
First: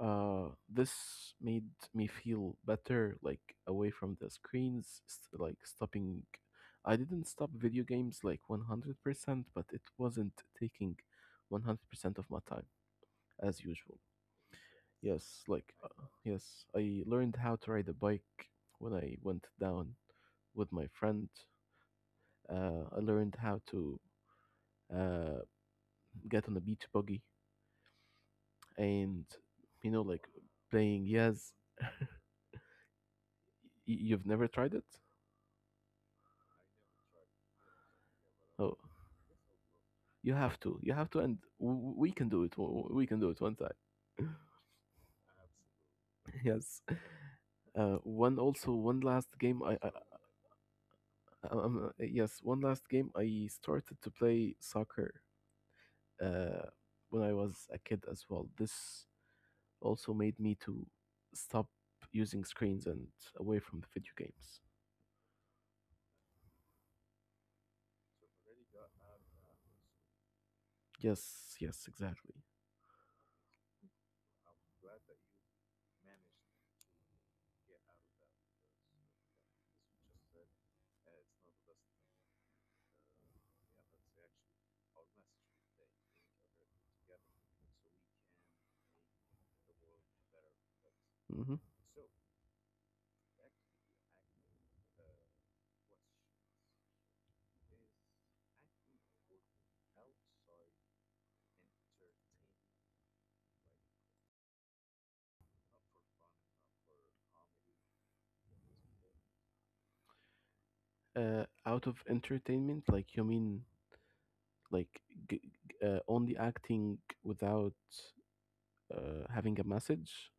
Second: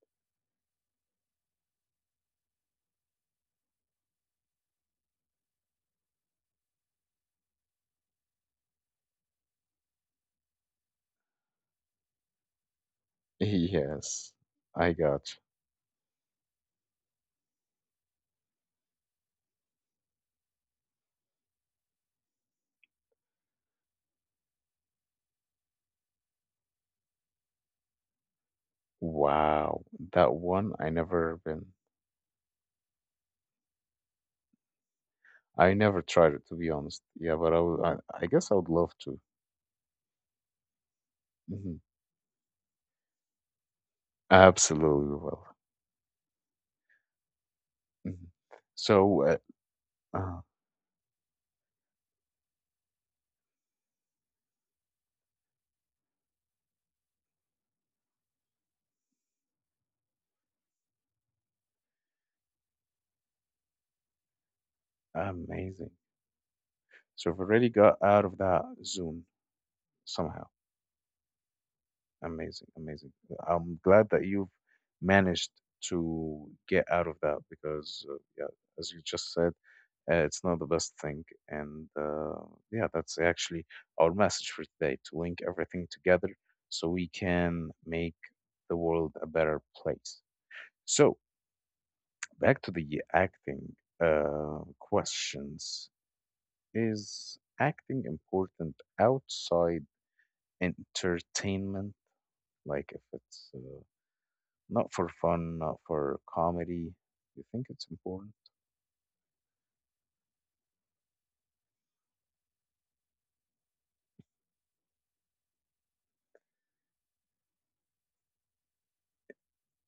Speaker 2: Uh, this made me feel better, like away from the screens, st- like stopping. I didn't stop video games like one hundred percent, but it wasn't taking one hundred percent of my time as usual.
Speaker 1: Yes, I got
Speaker 2: Yes,
Speaker 1: you.
Speaker 2: like, uh, yes, I learned how to ride a bike when I went down with my friend. Uh, I learned how to uh, get on a beach buggy, and you
Speaker 1: Wow,
Speaker 2: know, like,
Speaker 1: that one I
Speaker 2: playing,
Speaker 1: never
Speaker 2: yes,
Speaker 1: been.
Speaker 2: you've never tried it.
Speaker 1: I never tried it to be honest. Yeah, but I would, I, I guess I would
Speaker 2: Oh,
Speaker 1: love to.
Speaker 2: you have to, you have to and
Speaker 1: Hmm
Speaker 2: w- we can do it w- we can do it one time.
Speaker 1: Absolutely will.
Speaker 2: Yes, uh,
Speaker 1: Mhm.
Speaker 2: one also one
Speaker 1: So
Speaker 2: last
Speaker 1: uh,
Speaker 2: game, I, I I-
Speaker 1: uh,
Speaker 2: um, uh, yes, one last game I started to play soccer uh, when I was a kid as well. This also made me to stop using screens, and away from the video games.
Speaker 1: amazing. So I've already got out of that zone somehow.
Speaker 2: Yes, yes, exactly.
Speaker 1: Amazing, amazing. I'm glad that you've managed to get out of that because, uh, yeah, as you just said, uh, it's not the best thing. And uh, yeah, that's actually our message for today to link everything together so we can make the world a better place. So,
Speaker 2: Hmm.
Speaker 1: back to the acting uh, questions. Is acting important outside entertainment? Like if it's. Uh, Not for fun, not for comedy. You think it's important?
Speaker 2: Uh, out of entertainment, like you mean like g- g- uh, only acting without uh, having a message?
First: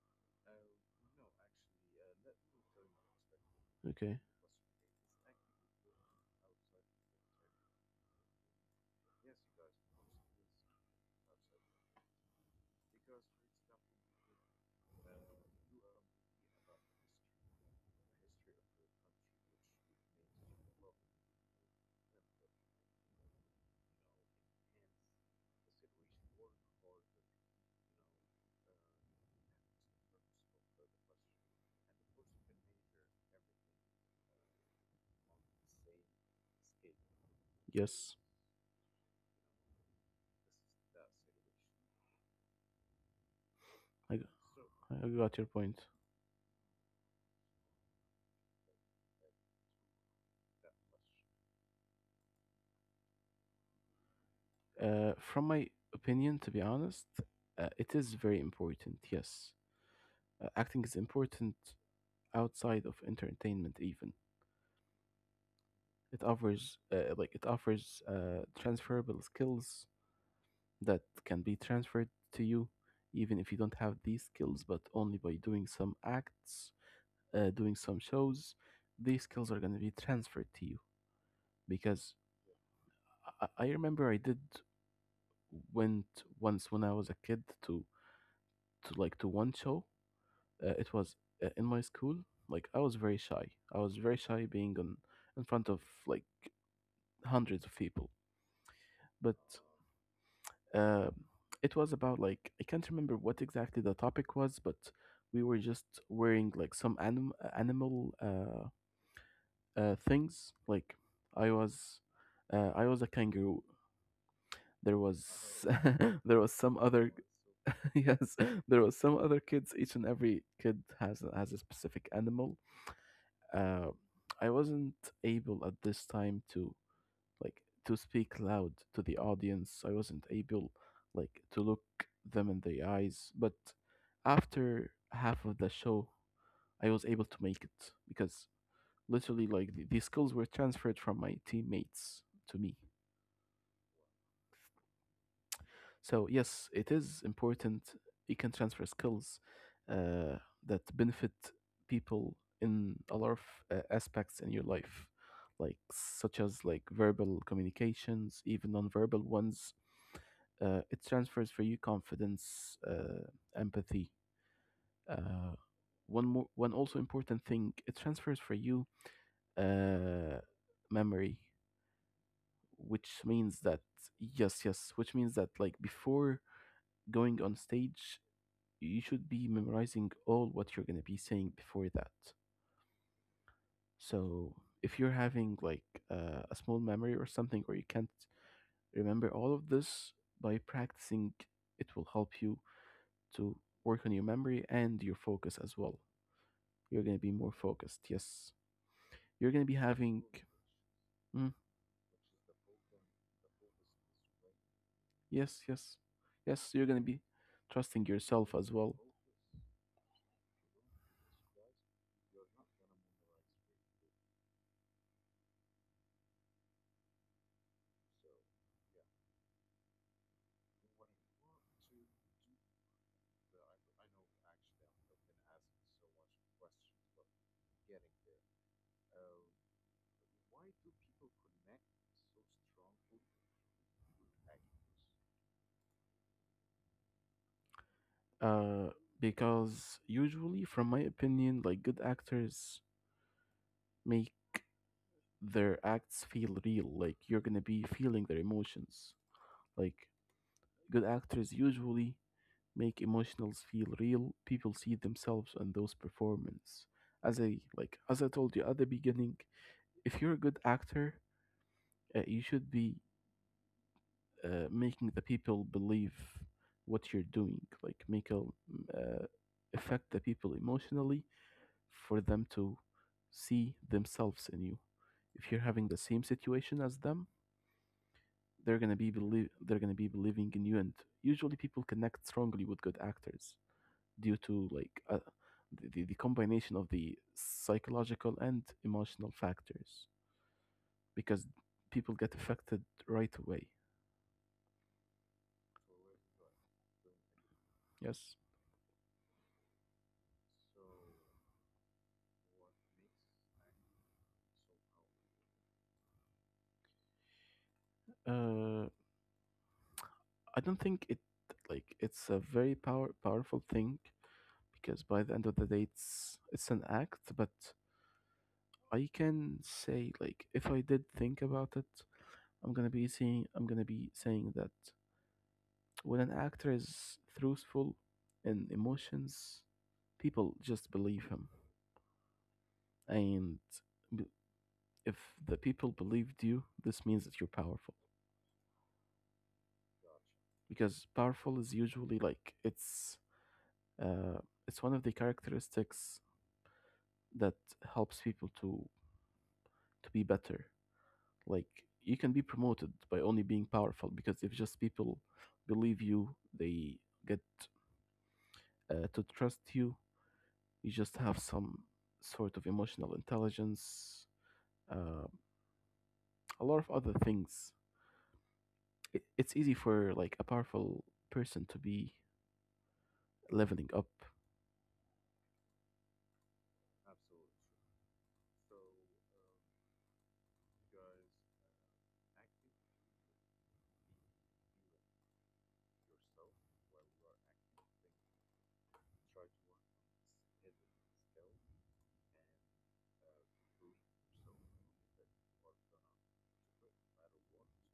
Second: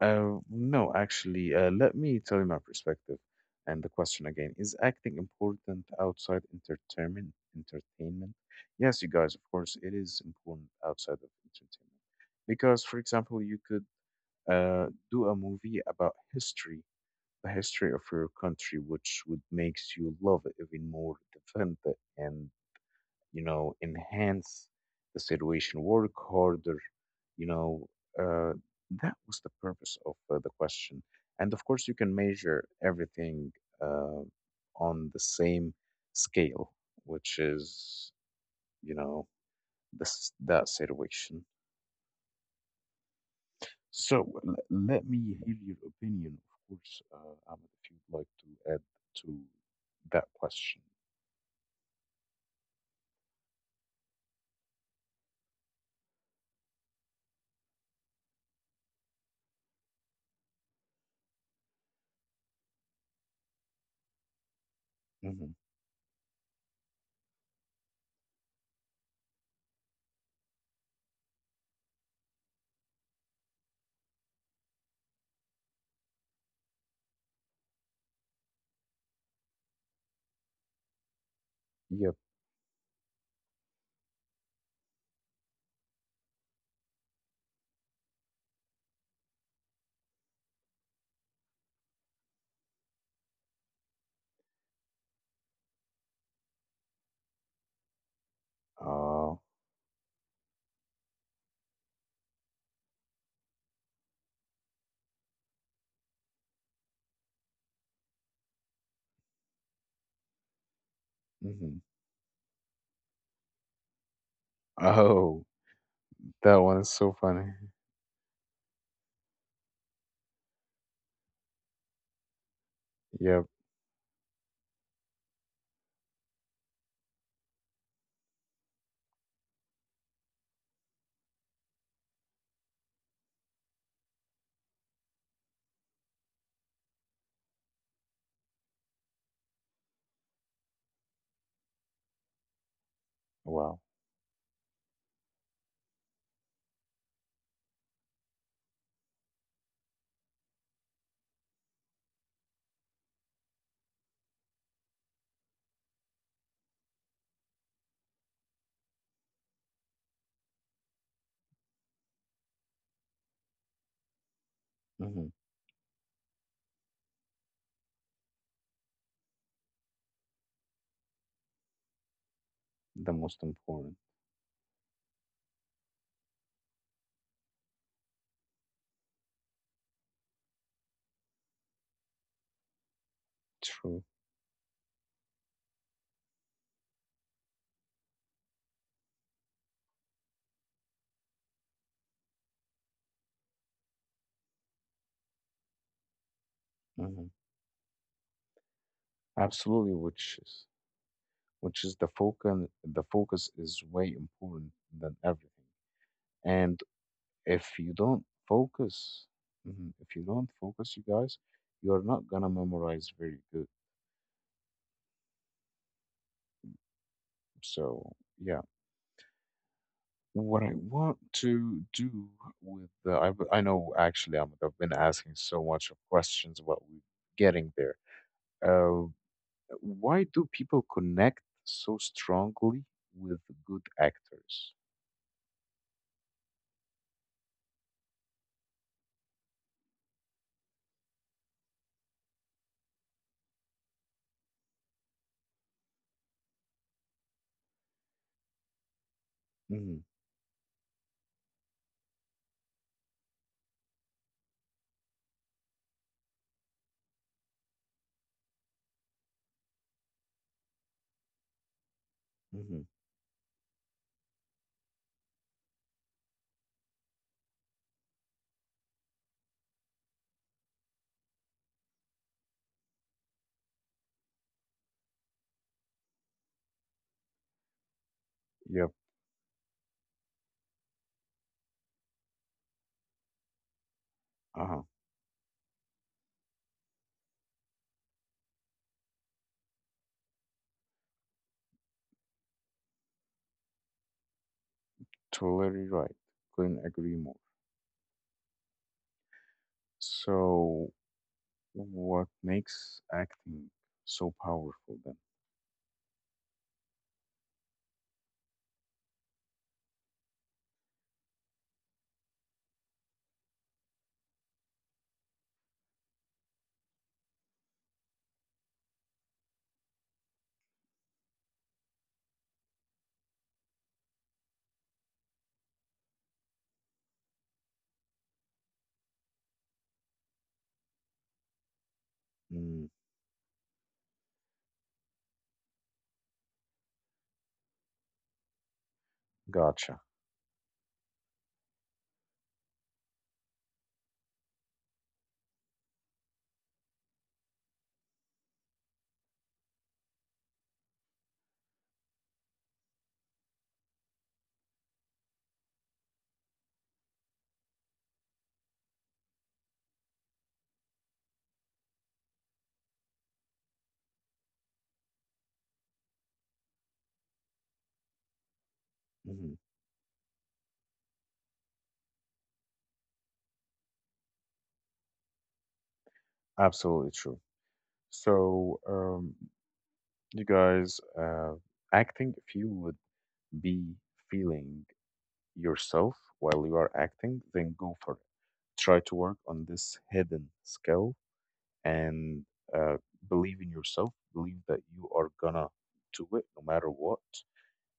Speaker 1: Uh, no, actually, uh, let me tell you my perspective. And the
Speaker 2: Okay.
Speaker 1: question again, is acting important outside entertainment? Entertainment? Yes, you guys, of course, it is important outside of entertainment. Because, for example, you could uh, do a movie about history, the history of your country, which would makes you love it even more, defend it, and, you know, enhance the situation, work harder. You know, uh, that was the purpose of uh, the question. And of course, you can measure everything uh, on the same scale, which is,
Speaker 2: Yes,
Speaker 1: you know, this that situation.
Speaker 2: I, g-
Speaker 1: So l let
Speaker 2: I
Speaker 1: me
Speaker 2: got your
Speaker 1: hear
Speaker 2: point.
Speaker 1: your opinion, of course, uh, Ahmed, if you'd like to add to that question.
Speaker 2: Uh, from my opinion, to be honest, uh, it is very important. Yes, uh, acting is important outside of entertainment. Even
Speaker 1: Hmm
Speaker 2: it offers, uh, like it offers, uh, transferable skills that can be transferred to you, even if you don't have these skills, but only by doing some acts, uh, doing some shows, these skills are going to be transferred to you, because
Speaker 1: Yep.
Speaker 2: I, I remember I did went once when I was a kid to to like to one show. Uh, it was uh, in my school. Like i was very shy i was very shy being on in front of like hundreds of people, but
Speaker 1: Uh,
Speaker 2: uh, it was about like, I can't remember what exactly the topic was, but we were just wearing like some anim- animal uh, uh, things. Like I
Speaker 1: hmm
Speaker 2: was, uh, I was a kangaroo. There was
Speaker 1: oh,
Speaker 2: there was
Speaker 1: that
Speaker 2: some
Speaker 1: one is
Speaker 2: other
Speaker 1: so funny.
Speaker 2: yes, there was some other kids. Each and every kid has a- has a specific animal.
Speaker 1: Yep.
Speaker 2: Uh, I wasn't able at this time to like to speak loud to the audience. I wasn't able like to look them in the eyes, but after half of the show, I was able to make it, because literally, like, the, the skills were transferred from my teammates to me.
Speaker 1: Wow.
Speaker 2: So yes, it is important. You can transfer skills, uh, that benefit people in a lot of uh, aspects in your life, like, such as like verbal communications, even non-verbal ones. Uh, it transfers for you confidence, uh, empathy.
Speaker 1: hmm
Speaker 2: Uh, One more, one also important thing, it transfers for you, uh, memory,
Speaker 1: The
Speaker 2: which
Speaker 1: most
Speaker 2: means that,
Speaker 1: important.
Speaker 2: yes, yes, which means that, like, before going on stage, you should be memorizing all what you're gonna be saying before that.
Speaker 1: True.
Speaker 2: So if you're having like uh, a small memory or something, or you can't remember all of this, by practicing, it will help you to work on your memory and your focus as well. You're going to be more focused. Yes. You're going to be
Speaker 1: Absolutely,
Speaker 2: having.
Speaker 1: which is
Speaker 2: Mm,
Speaker 1: which is the focus the focus is way important than
Speaker 2: yes,
Speaker 1: everything.
Speaker 2: yes. Yes,
Speaker 1: And
Speaker 2: you're going to be
Speaker 1: if you
Speaker 2: trusting
Speaker 1: don't
Speaker 2: yourself as well.
Speaker 1: focus, mhm, if you don't focus, you guys, you're not gonna memorize very good. So yeah, what I want to do with the I, w- I know actually I'm, I've been asking so much of questions about we getting there. Uh, why do people connect so strongly with good actors?
Speaker 2: Uh, because usually, from my opinion, like good actors make their acts feel real. Like you're going to be feeling their emotions.
Speaker 1: Hmm
Speaker 2: Like good actors usually make emotionals feel real. People see themselves in those performance. As I, like, as I told you at the beginning, if you're a good actor, uh, you should
Speaker 1: hmm
Speaker 2: be uh, making the people believe what you're doing. Like, make a, mm, uh, affect the people emotionally for them to see themselves in you. If you're having the same situation as them, they're gonna be believe they're gonna be believing in you, and usually people connect strongly with good actors, due to
Speaker 1: Uh-huh.
Speaker 2: like, uh, the, the the combination of the psychological and emotional factors, because people get affected right away.
Speaker 1: Totally right. Couldn't agree more.
Speaker 2: Yes.
Speaker 1: So, what makes acting so powerful then?
Speaker 2: Uh, I don't think it like it's a very power powerful thing, because by the end of the day it's it's an act. But I can say, like, if I did think about it, i'm gonna be saying i'm gonna be saying that when an actor is truthful in emotions, people just believe him.
Speaker 1: Mm,
Speaker 2: And if the people believed you, this means that you're powerful.
Speaker 1: gotcha.
Speaker 2: Because powerful is usually like it's, uh, it's one of the characteristics that helps people to to be better. Like, you can be promoted by only being powerful. Because if just people believe you, they get, uh, to trust you. You just have some sort of emotional intelligence, uh, a lot of other things. It,
Speaker 1: Hmm
Speaker 2: it's easy for like a powerful person to be leveling up.
Speaker 1: Absolutely true. So, um, you guys, uh, acting, if you would be feeling yourself while you are acting, then go for it. Try to work on this hidden skill and uh, believe in yourself, believe that you are gonna do it no matter what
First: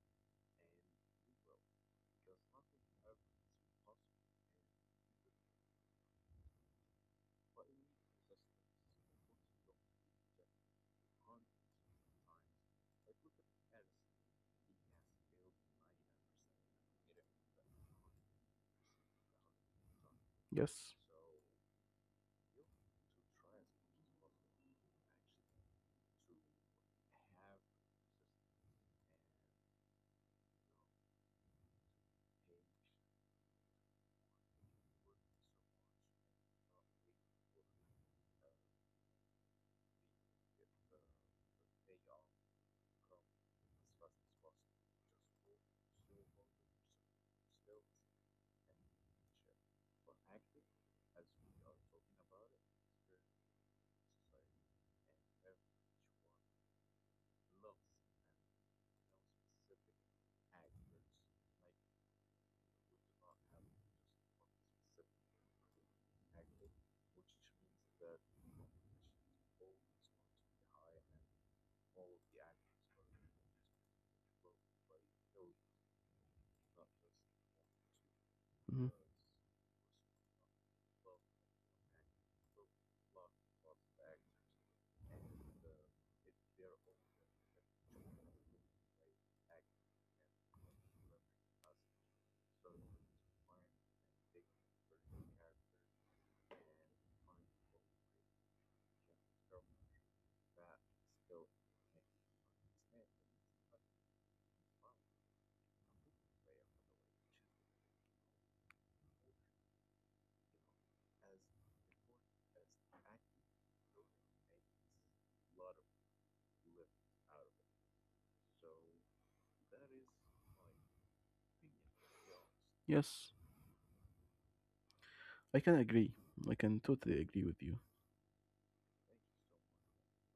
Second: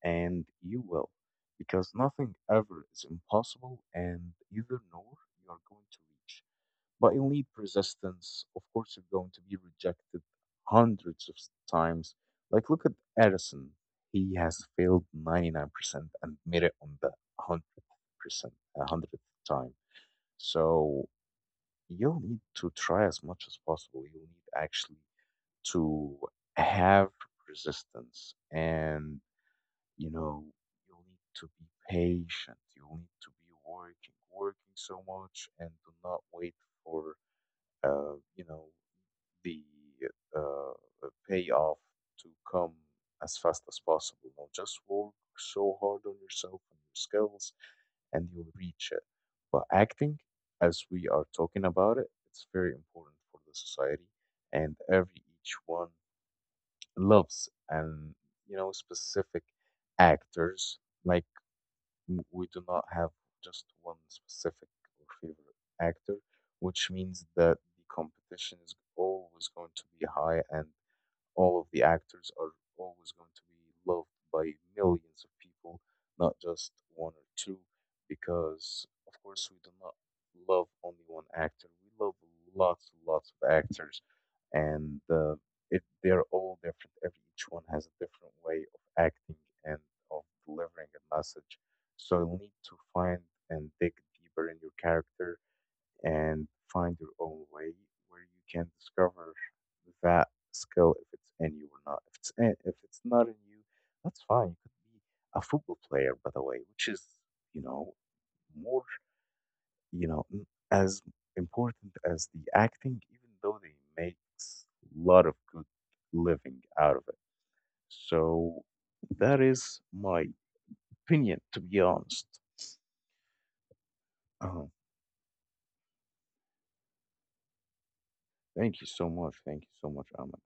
Speaker 1: and you will, because nothing ever is impossible, and either nor you are going to reach. But you'll need persistence. Of course, you're going to be rejected hundreds of s- times. Like, look at Edison. He has failed ninety-nine percent and made it on the one hundred percent, one hundredth time.
Speaker 2: Yes.
Speaker 1: So you'll need to try as much as possible. You'll need actually to have resistance and, you know, you need to be patient. You need to be working, working so much, and do not wait for, uh, you know, the uh, uh, payoff to come as fast as possible. Now, just work so hard on yourself and your skills, and you'll reach it. But acting, as we are talking about it, it's very important for the society, and every each one loves and, you know, specific actors. Like w- we do not have just one specific or favorite actor, which means that the competition is always going to be high and all of the actors are always going to be loved by millions of people, not just one or two, because
Speaker 2: Mhm.
Speaker 1: of course we do not love only one actor. We love lots and lots of actors, and uh, it, they're all different. Every each one has a different way of acting and of delivering a message. So you'll need to find and dig deeper in your character and find your own way where you can discover that skill if it's in you or not. If it's in, if it's not in you, that's fine. You could be a football player, by the way, which is, you know, more, you know n- as important as the acting, even though they make a lot of good living out of it. So that is my opinion, to be honest.
Speaker 2: Yes,
Speaker 1: Uh,
Speaker 2: I can agree. I can totally agree with you.
Speaker 1: Thank you so much. Thank you so much, Ahmed.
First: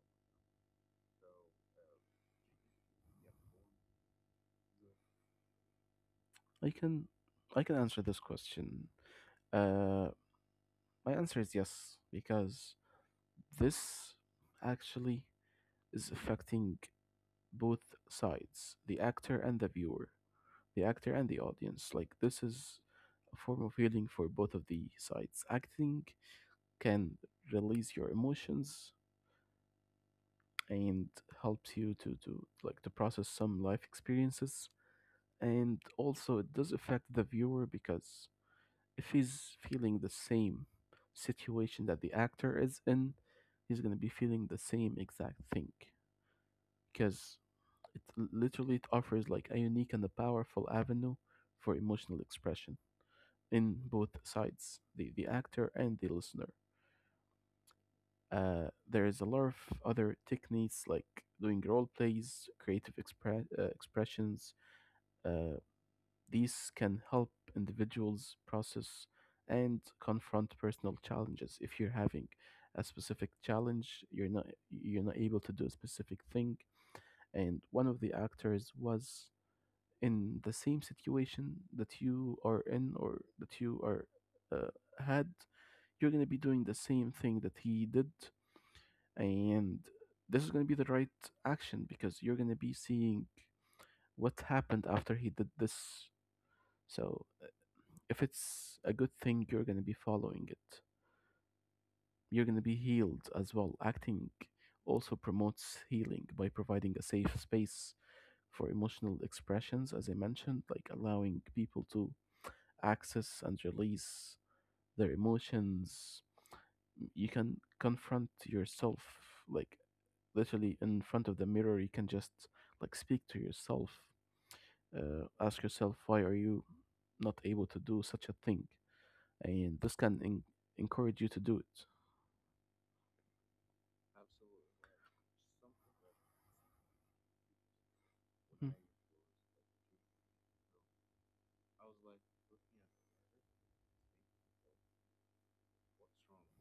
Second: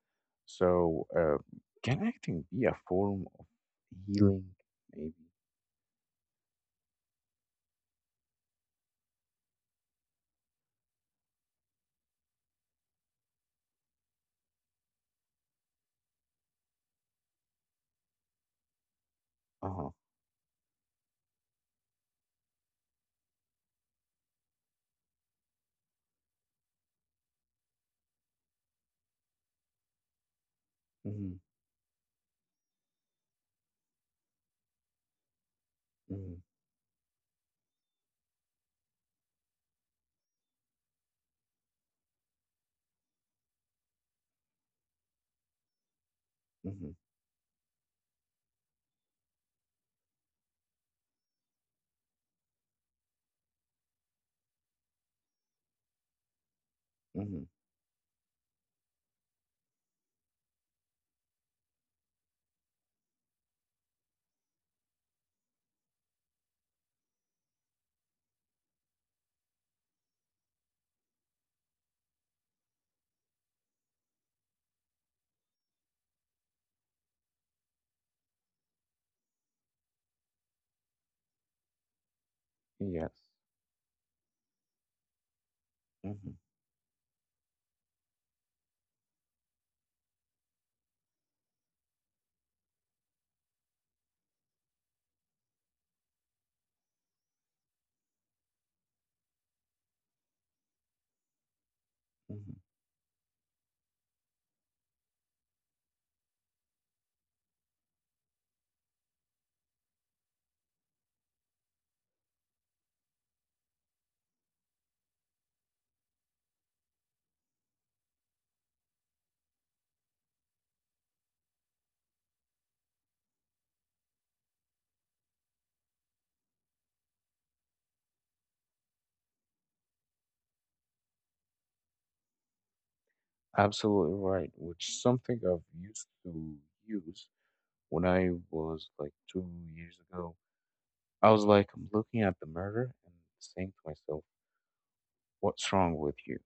Speaker 1: So, uh, can acting be a form of healing? Maybe.
Speaker 2: I can I can answer this question. Uh, my answer is yes because this actually is affecting both sides, the actor and the
Speaker 1: Uh-huh.
Speaker 2: viewer, the actor and the audience. Like this is a form of healing for both of the sides. Acting can release your emotions and
Speaker 1: Mm-hmm.
Speaker 2: helps you to to like to process some life experiences, and also
Speaker 1: Mm-hmm.
Speaker 2: it does affect the viewer because if he's feeling the same situation that the actor is in, he's going to be feeling the same exact thing
Speaker 1: Mm-hmm.
Speaker 2: because it l- literally it offers like a unique and a powerful avenue for emotional expression in both sides, the the actor and the listener.
Speaker 1: Mm-hmm.
Speaker 2: Uh, there is a lot of other techniques like doing role plays, creative expre- uh, expressions. Uh, these can help individuals process and confront personal challenges. If you're having a specific challenge, you're not you're not able to do a specific thing, and one of the actors was in the same situation that you are in,
Speaker 1: Yes.
Speaker 2: or that you are, uh, had, you're gonna
Speaker 1: Mm-hmm.
Speaker 2: be doing the same thing that he did, and this is going to be the right action because you're going to be seeing what happened after he did this. So uh, if it's a good thing, you're going to be following it. You're going
Speaker 1: Mm-hmm.
Speaker 2: to be healed as well. Acting also promotes healing by providing a safe space for emotional expressions, as I mentioned, like allowing people to access and release their emotions. You can confront yourself, like literally in front of the mirror. You can just like speak to yourself. Uh, ask yourself why are you not able to do such a thing, and this can en- encourage you to do it.
Speaker 1: Absolutely right. Which is something I've used to use when I
Speaker 2: Mm,
Speaker 1: was like two years ago. I was like, I'm looking at the mirror and saying to myself, what's wrong with you?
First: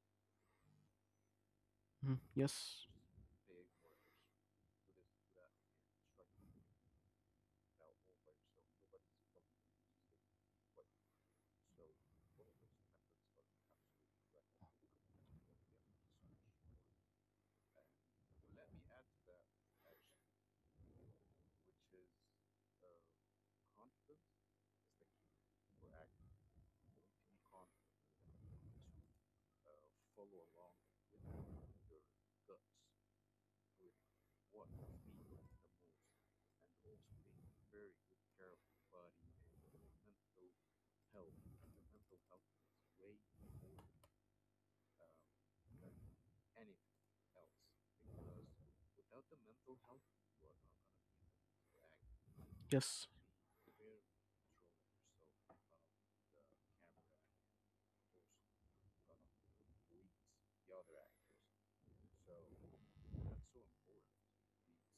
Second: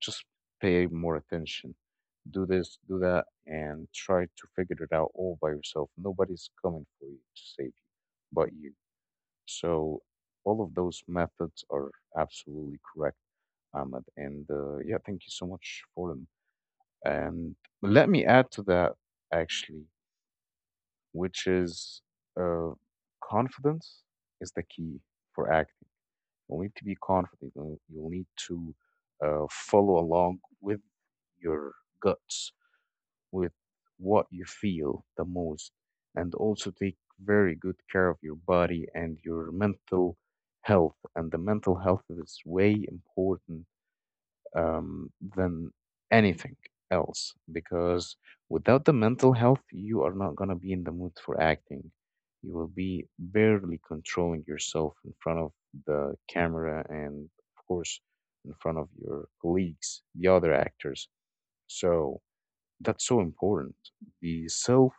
Speaker 1: Just pay more attention.
Speaker 2: mhm.
Speaker 1: Do this,
Speaker 2: Yes.
Speaker 1: do that, and try to figure it out all by yourself. Nobody's coming for you to save you but you. So all of those methods are absolutely correct, Ahmed. And uh, yeah, thank you so much for them. And let me add to that, actually, which is uh, confidence is the key for acting. You'll need to be confident. You'll, you'll need to uh, follow along with your guts, with what you feel the most, and also take very good care of your body and your mental health. And the mental health is way important um, than anything else because without the mental health, you are not going to be in the mood for acting. You will be
Speaker 2: Yes.
Speaker 1: barely controlling yourself in front of the camera and, of course, in front of your colleagues, the other actors. So that's so important. The self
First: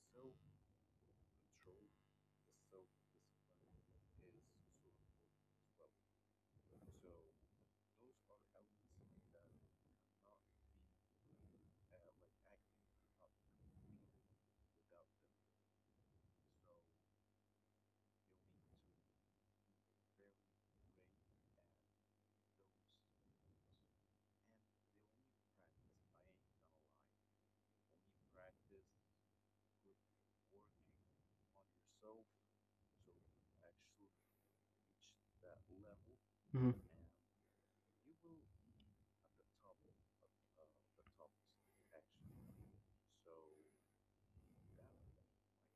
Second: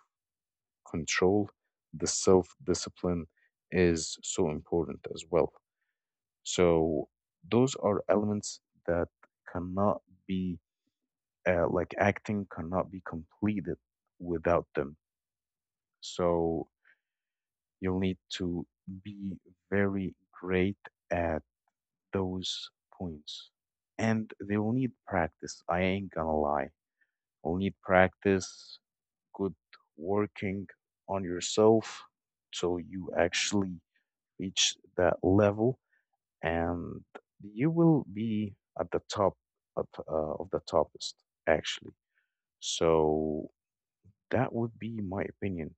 Speaker 1: control, the self discipline is so important as well. So those are elements that cannot be uh, like acting cannot be completed without them. So you'll need to be very great at those points. And they will need practice. I ain't gonna lie. You'll need practice, good working on yourself so you actually reach that level
Speaker 2: Mhm.
Speaker 1: and you will be at the top of, uh, of the toppest actually. So that would be my opinion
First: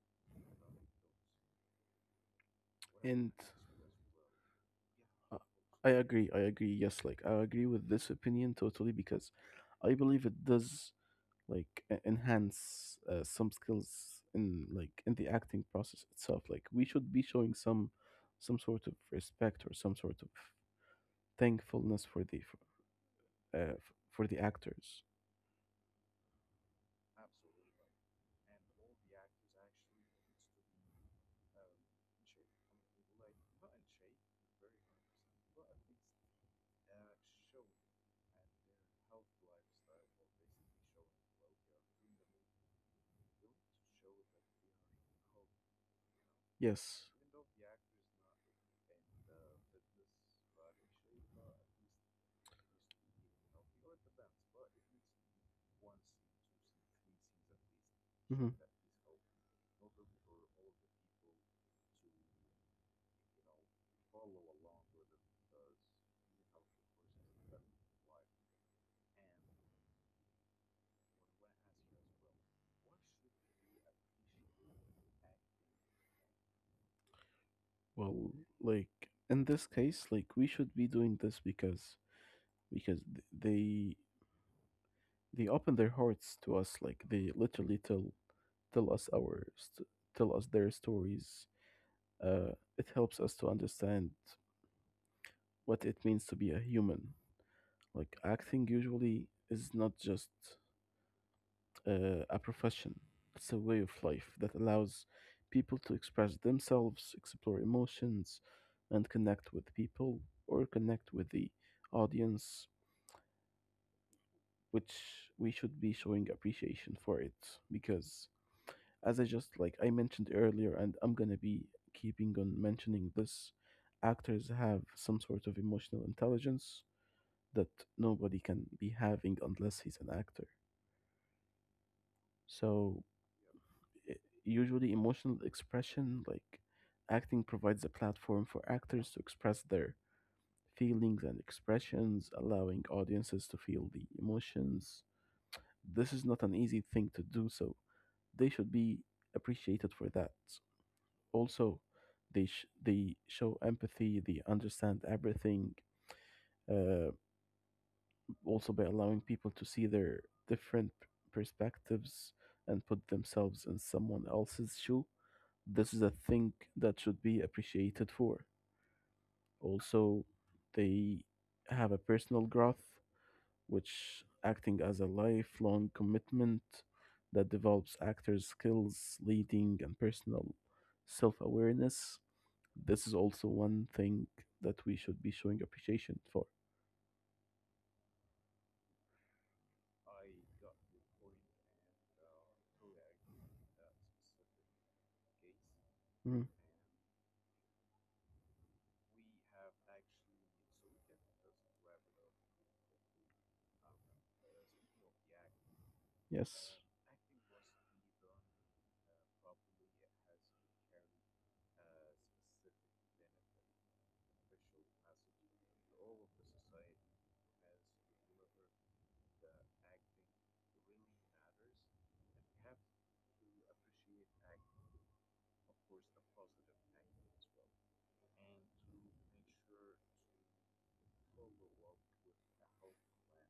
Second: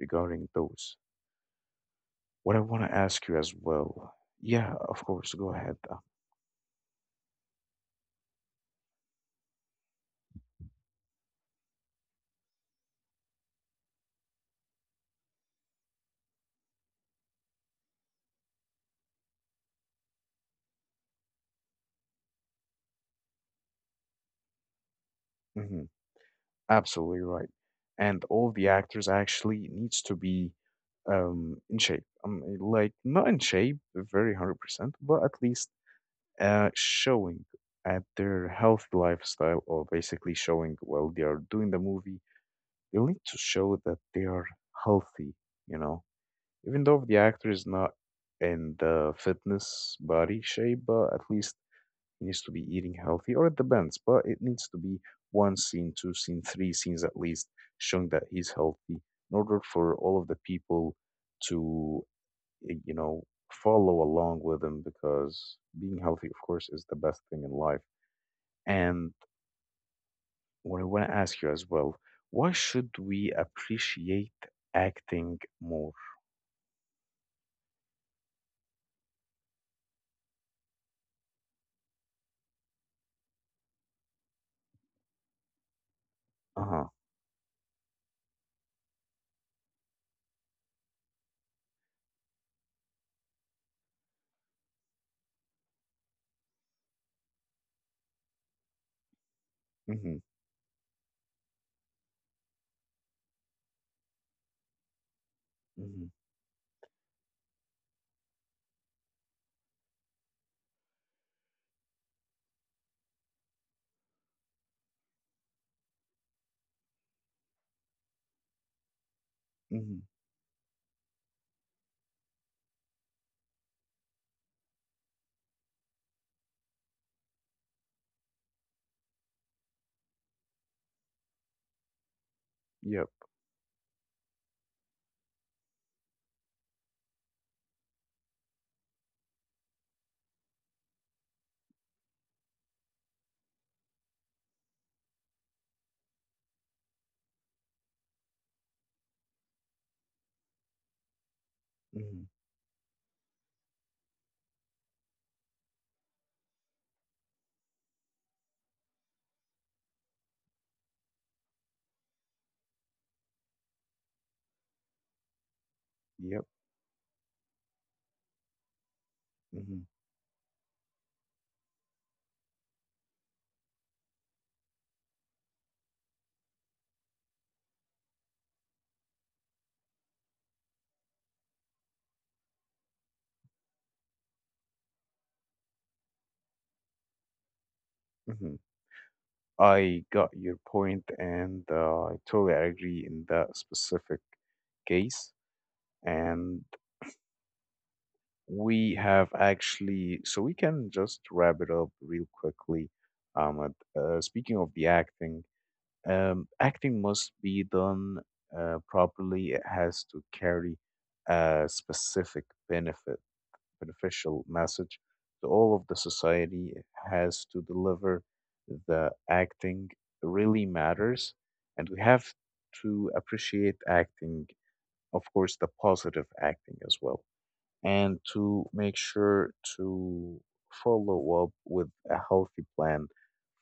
Speaker 1: regarding those. What I want to ask
Speaker 2: and
Speaker 1: you as well. Yeah, of course,
Speaker 2: uh,
Speaker 1: go ahead.
Speaker 2: i
Speaker 1: Uh,
Speaker 2: agree i agree yes, like I agree with this opinion totally because I believe it does like e- enhance uh, some skills in, like in the acting process itself. Like we should be showing some some sort of respect or some sort of thankfulness for the for, uh, f- for the actors.
Speaker 1: mhm. Absolutely right. And all the actors actually needs to be um in shape. Um eh, like not in shape very one hundred percent, but at least uh showing at their healthy lifestyle, or basically showing while they are doing the movie, they need to show that they are healthy, you know. Even though the
Speaker 2: Yes.
Speaker 1: actor is not in the fitness body shape, but at least he needs to be eating healthy, or it depends, but it needs to be one scene, two scene, three scenes at least, showing that he's
Speaker 2: Hmm.
Speaker 1: healthy in order for all of the people to, eh, you know, follow along with him because being healthy, of course, is the best thing in life. And what I want to ask you as well, why should we appreciate acting more?
Speaker 2: Well, like in this case, like we should be doing this because because th- they they
Speaker 1: Uh-huh.
Speaker 2: open their hearts to us. Like they literally tell tell us our st- tell us their stories. uh it helps us to understand what it means to be a human.
Speaker 1: Mm-hmm.
Speaker 2: Like acting usually is not just uh, a profession, it's a way of
Speaker 1: Mm-hmm.
Speaker 2: life that allows people to express themselves, explore emotions, and connect with people, or connect with the audience, which we should be showing appreciation for, it because,
Speaker 1: Mm-hmm.
Speaker 2: as I just like I mentioned earlier, and I'm gonna be keeping on mentioning this, actors have some sort of emotional intelligence that nobody can be having unless he's an actor.
Speaker 1: Yep.
Speaker 2: So, i- usually, emotional expression, like acting, provides a platform for actors to express their feelings and expressions, allowing audiences to feel the emotions. This is not an easy thing to do, so they should be appreciated for that. Also,
Speaker 1: Mm-hmm.
Speaker 2: they sh- they show empathy, they understand everything. Uh, Also by allowing people to see their different perspectives and put themselves in someone else's shoe. This is a
Speaker 1: Yep.
Speaker 2: thing that should be appreciated for.
Speaker 1: Mm-hmm.
Speaker 2: Also, they have a personal growth, which acting as a lifelong commitment that develops actors' skills, leading, and personal self awareness. This is also one thing that we should be showing appreciation for.
Speaker 1: Mm-hmm. I got your point, and uh, I totally agree in that specific case.
Speaker 2: Mhm.
Speaker 1: And we have actually, so we can just wrap it up real quickly. Um, uh, uh, speaking of the acting, um,
Speaker 2: Yes.
Speaker 1: acting must be done uh, properly. It has to carry a specific benefit, beneficial message to all of the society, has to deliver the acting really matters, and we have to appreciate acting, of course, the positive acting as well, and to make sure to follow up with a healthy plan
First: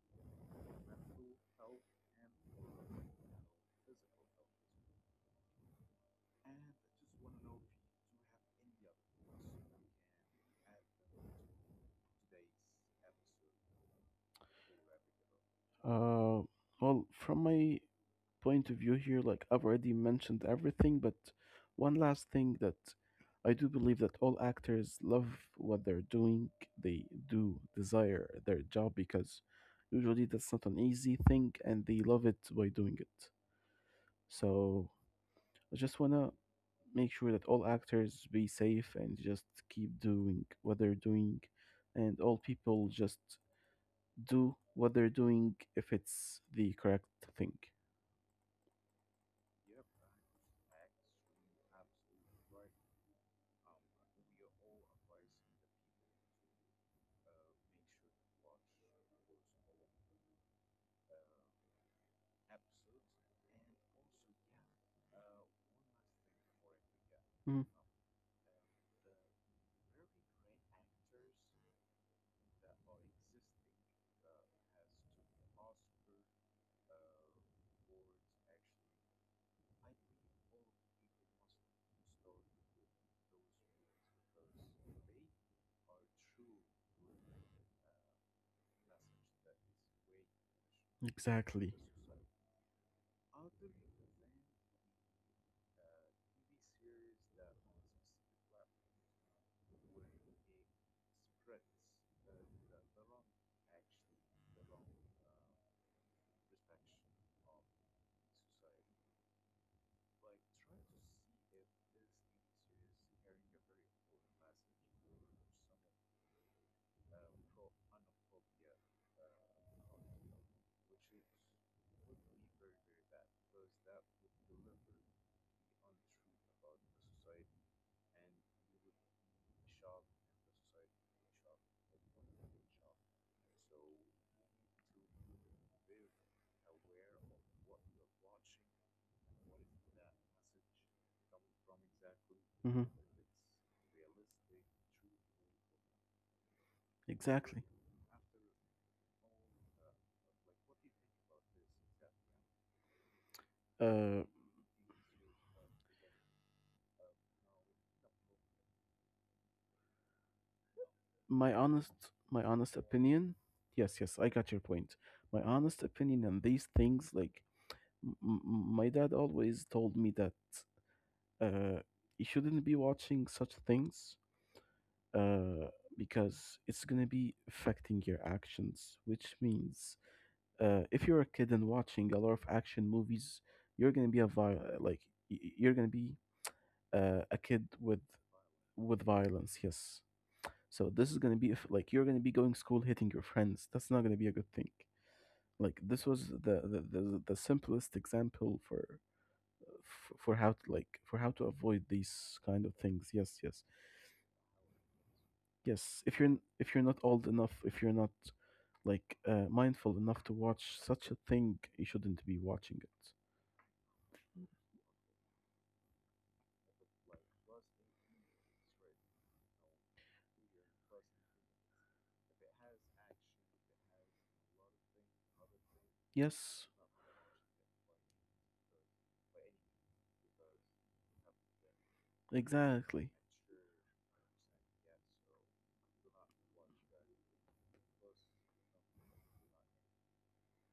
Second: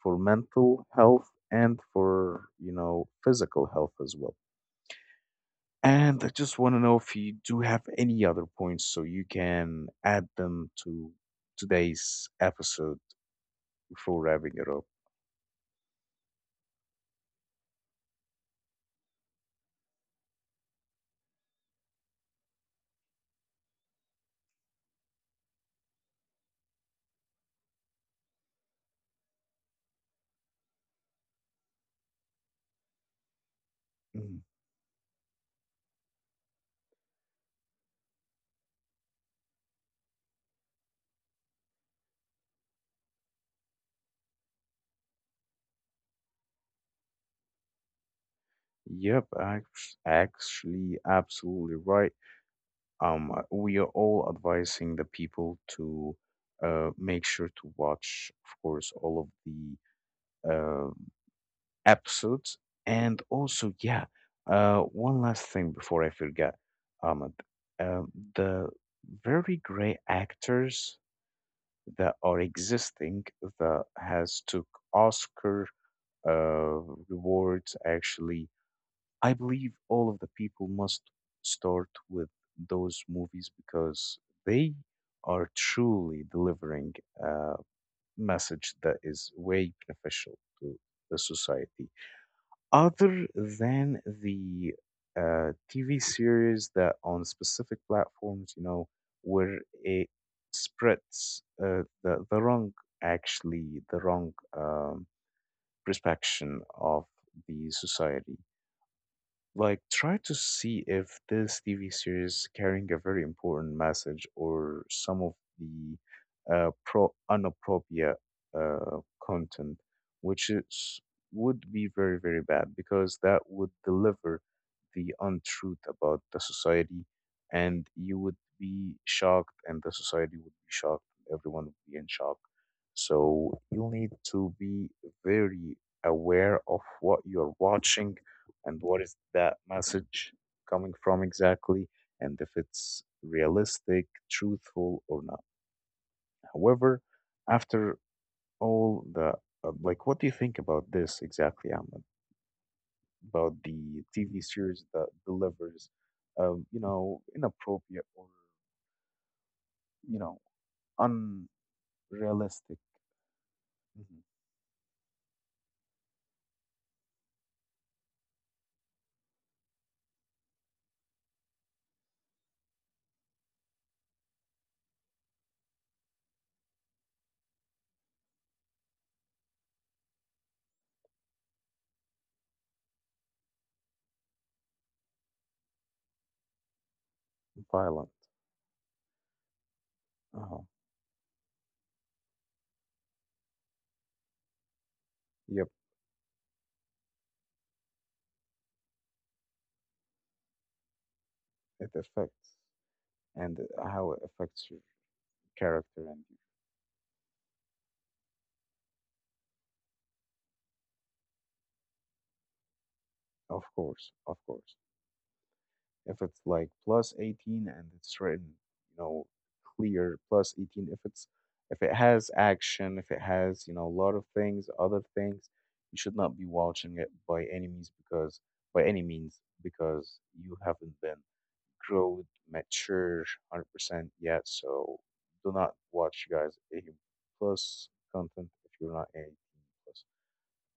Speaker 1: for mental health and for, you know, physical health as well. And I just want to know if you do have any other points so you can add them to today's episode before wrapping it up.
Speaker 2: Uh, well, from my point of view here, like I've already mentioned everything, but one last thing that I do believe that all actors love what they're doing. They do desire their job because usually that's not an easy thing, and they love it by doing it.
Speaker 1: Mm.
Speaker 2: So I just wanna make sure that all actors be safe and just keep doing what they're doing, and all people just do what they're doing if it's the correct thing.
Speaker 1: Yep, act- actually, absolutely right. Um, uh, we are all advising the people to, uh, make sure to watch, of course, all of the um episodes. And also, yeah, uh, one last thing before I forget, Ahmed.
Speaker 2: Mm,
Speaker 1: Um, the very great actors that are existing that has took Oscar uh, rewards actually. I believe all of the people must start with those movies because they are truly delivering a message that is way beneficial to the
Speaker 2: exactly.
Speaker 1: society. Other than the uh, T V series that on specific platforms, you know, where it spreads uh, the the wrong, actually, the wrong um, perception of the society. Like, try to see if this T V series carrying a very important message or some of the uh, pro inappropriate uh, content, which is would be very, very bad because that would deliver the untruth about the society, and you would be shocked, and the society would be shocked, and everyone would be in shock. So you'll need to be very aware of what you're watching and what is that message coming from exactly, and if it's
Speaker 2: Hmm.
Speaker 1: realistic, truthful, or not. However,
Speaker 2: Exactly.
Speaker 1: after all the, uh, like, what do you think about this exactly, Ahmed? About the T V
Speaker 2: Uh,
Speaker 1: series that delivers, um, you know, inappropriate or, you know,
Speaker 2: my honest, my
Speaker 1: unrealistic,
Speaker 2: honest opinion. Yes,
Speaker 1: mhm,
Speaker 2: yes, I got your point. My honest opinion on these things, like m- m- my dad always told me that, uh, you shouldn't be watching such things, uh, because it's gonna be affecting your actions, which means, uh, if you're a kid and watching a lot of action movies, you're gonna be a vi- like y- y- you're gonna be uh, a kid with
Speaker 1: violent.
Speaker 2: with violence. Yes.
Speaker 1: Uh-huh.
Speaker 2: So this is gonna be, if like you're gonna be going school hitting your friends. That's not gonna be a good thing.
Speaker 1: Yep,
Speaker 2: Like this was the the, the, the simplest example for f- for how to, like for how to avoid
Speaker 1: it
Speaker 2: these
Speaker 1: affects,
Speaker 2: kind of things. Yes, yes,
Speaker 1: and how it affects your character
Speaker 2: yes. If you're
Speaker 1: and
Speaker 2: n-
Speaker 1: you.
Speaker 2: if you're not old enough, if you're not like uh, mindful enough to watch such a thing, you shouldn't be watching it.
Speaker 1: Of course, of course. If it's like plus eighteen and it's written, you know, clear plus eighteen, if it's if it has action, if it has, you know, a lot of things, other things, you should not be
Speaker 2: Yes,
Speaker 1: watching it by any means because by any means because you haven't been grown,
Speaker 2: exactly.
Speaker 1: mature one hundred percent yet. So do not watch, guys, eighteen plus content if you're not eighteen plus,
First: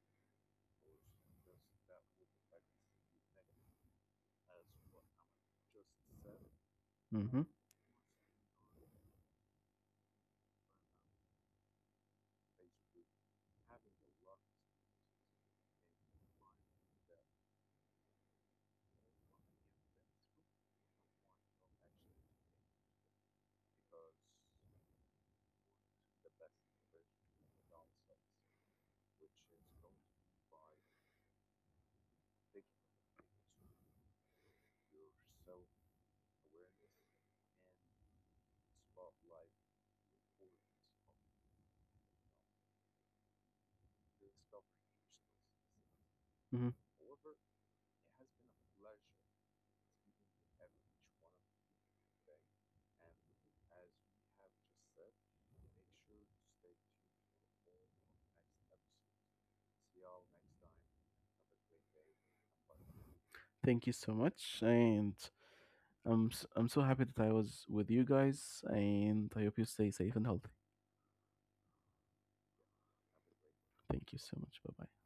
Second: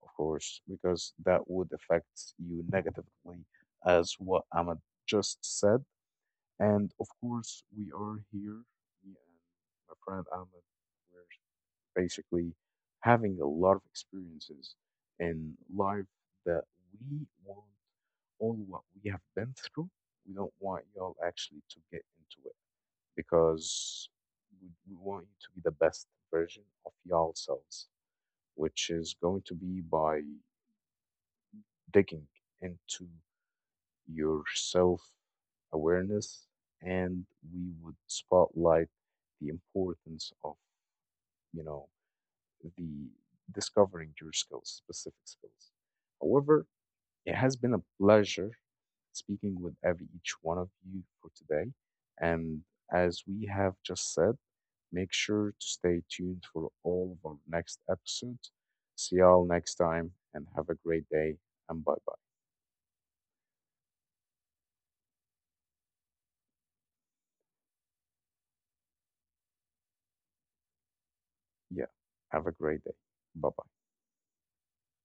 Speaker 1: of course, because that would affect you negatively as what Ahmed just said. And of
Speaker 2: Mm-hmm.
Speaker 1: course, we are here, me and my friend Ahmed, we're basically having a lot of experiences in life that we want all what we have been through. We don't want y'all actually to get into it because we, we want you to be the best version of y'all selves, which is going to be by digging into your self awareness, and we would spotlight the importance of, you know, the discovering your skills, specific skills. However,
Speaker 2: Mm-hmm.
Speaker 1: it has been a pleasure speaking with every each one of you for today, and as we have just said, make sure to stay tuned for all of our next episodes. See y'all next time and have a great day, and bye bye.
Speaker 2: Thank you so much, and I'm s- I'm so happy that I was with you guys, and I hope you stay safe and healthy.
Speaker 1: Yeah, have a great day, bye bye.
Speaker 2: Thank you so much. Bye bye.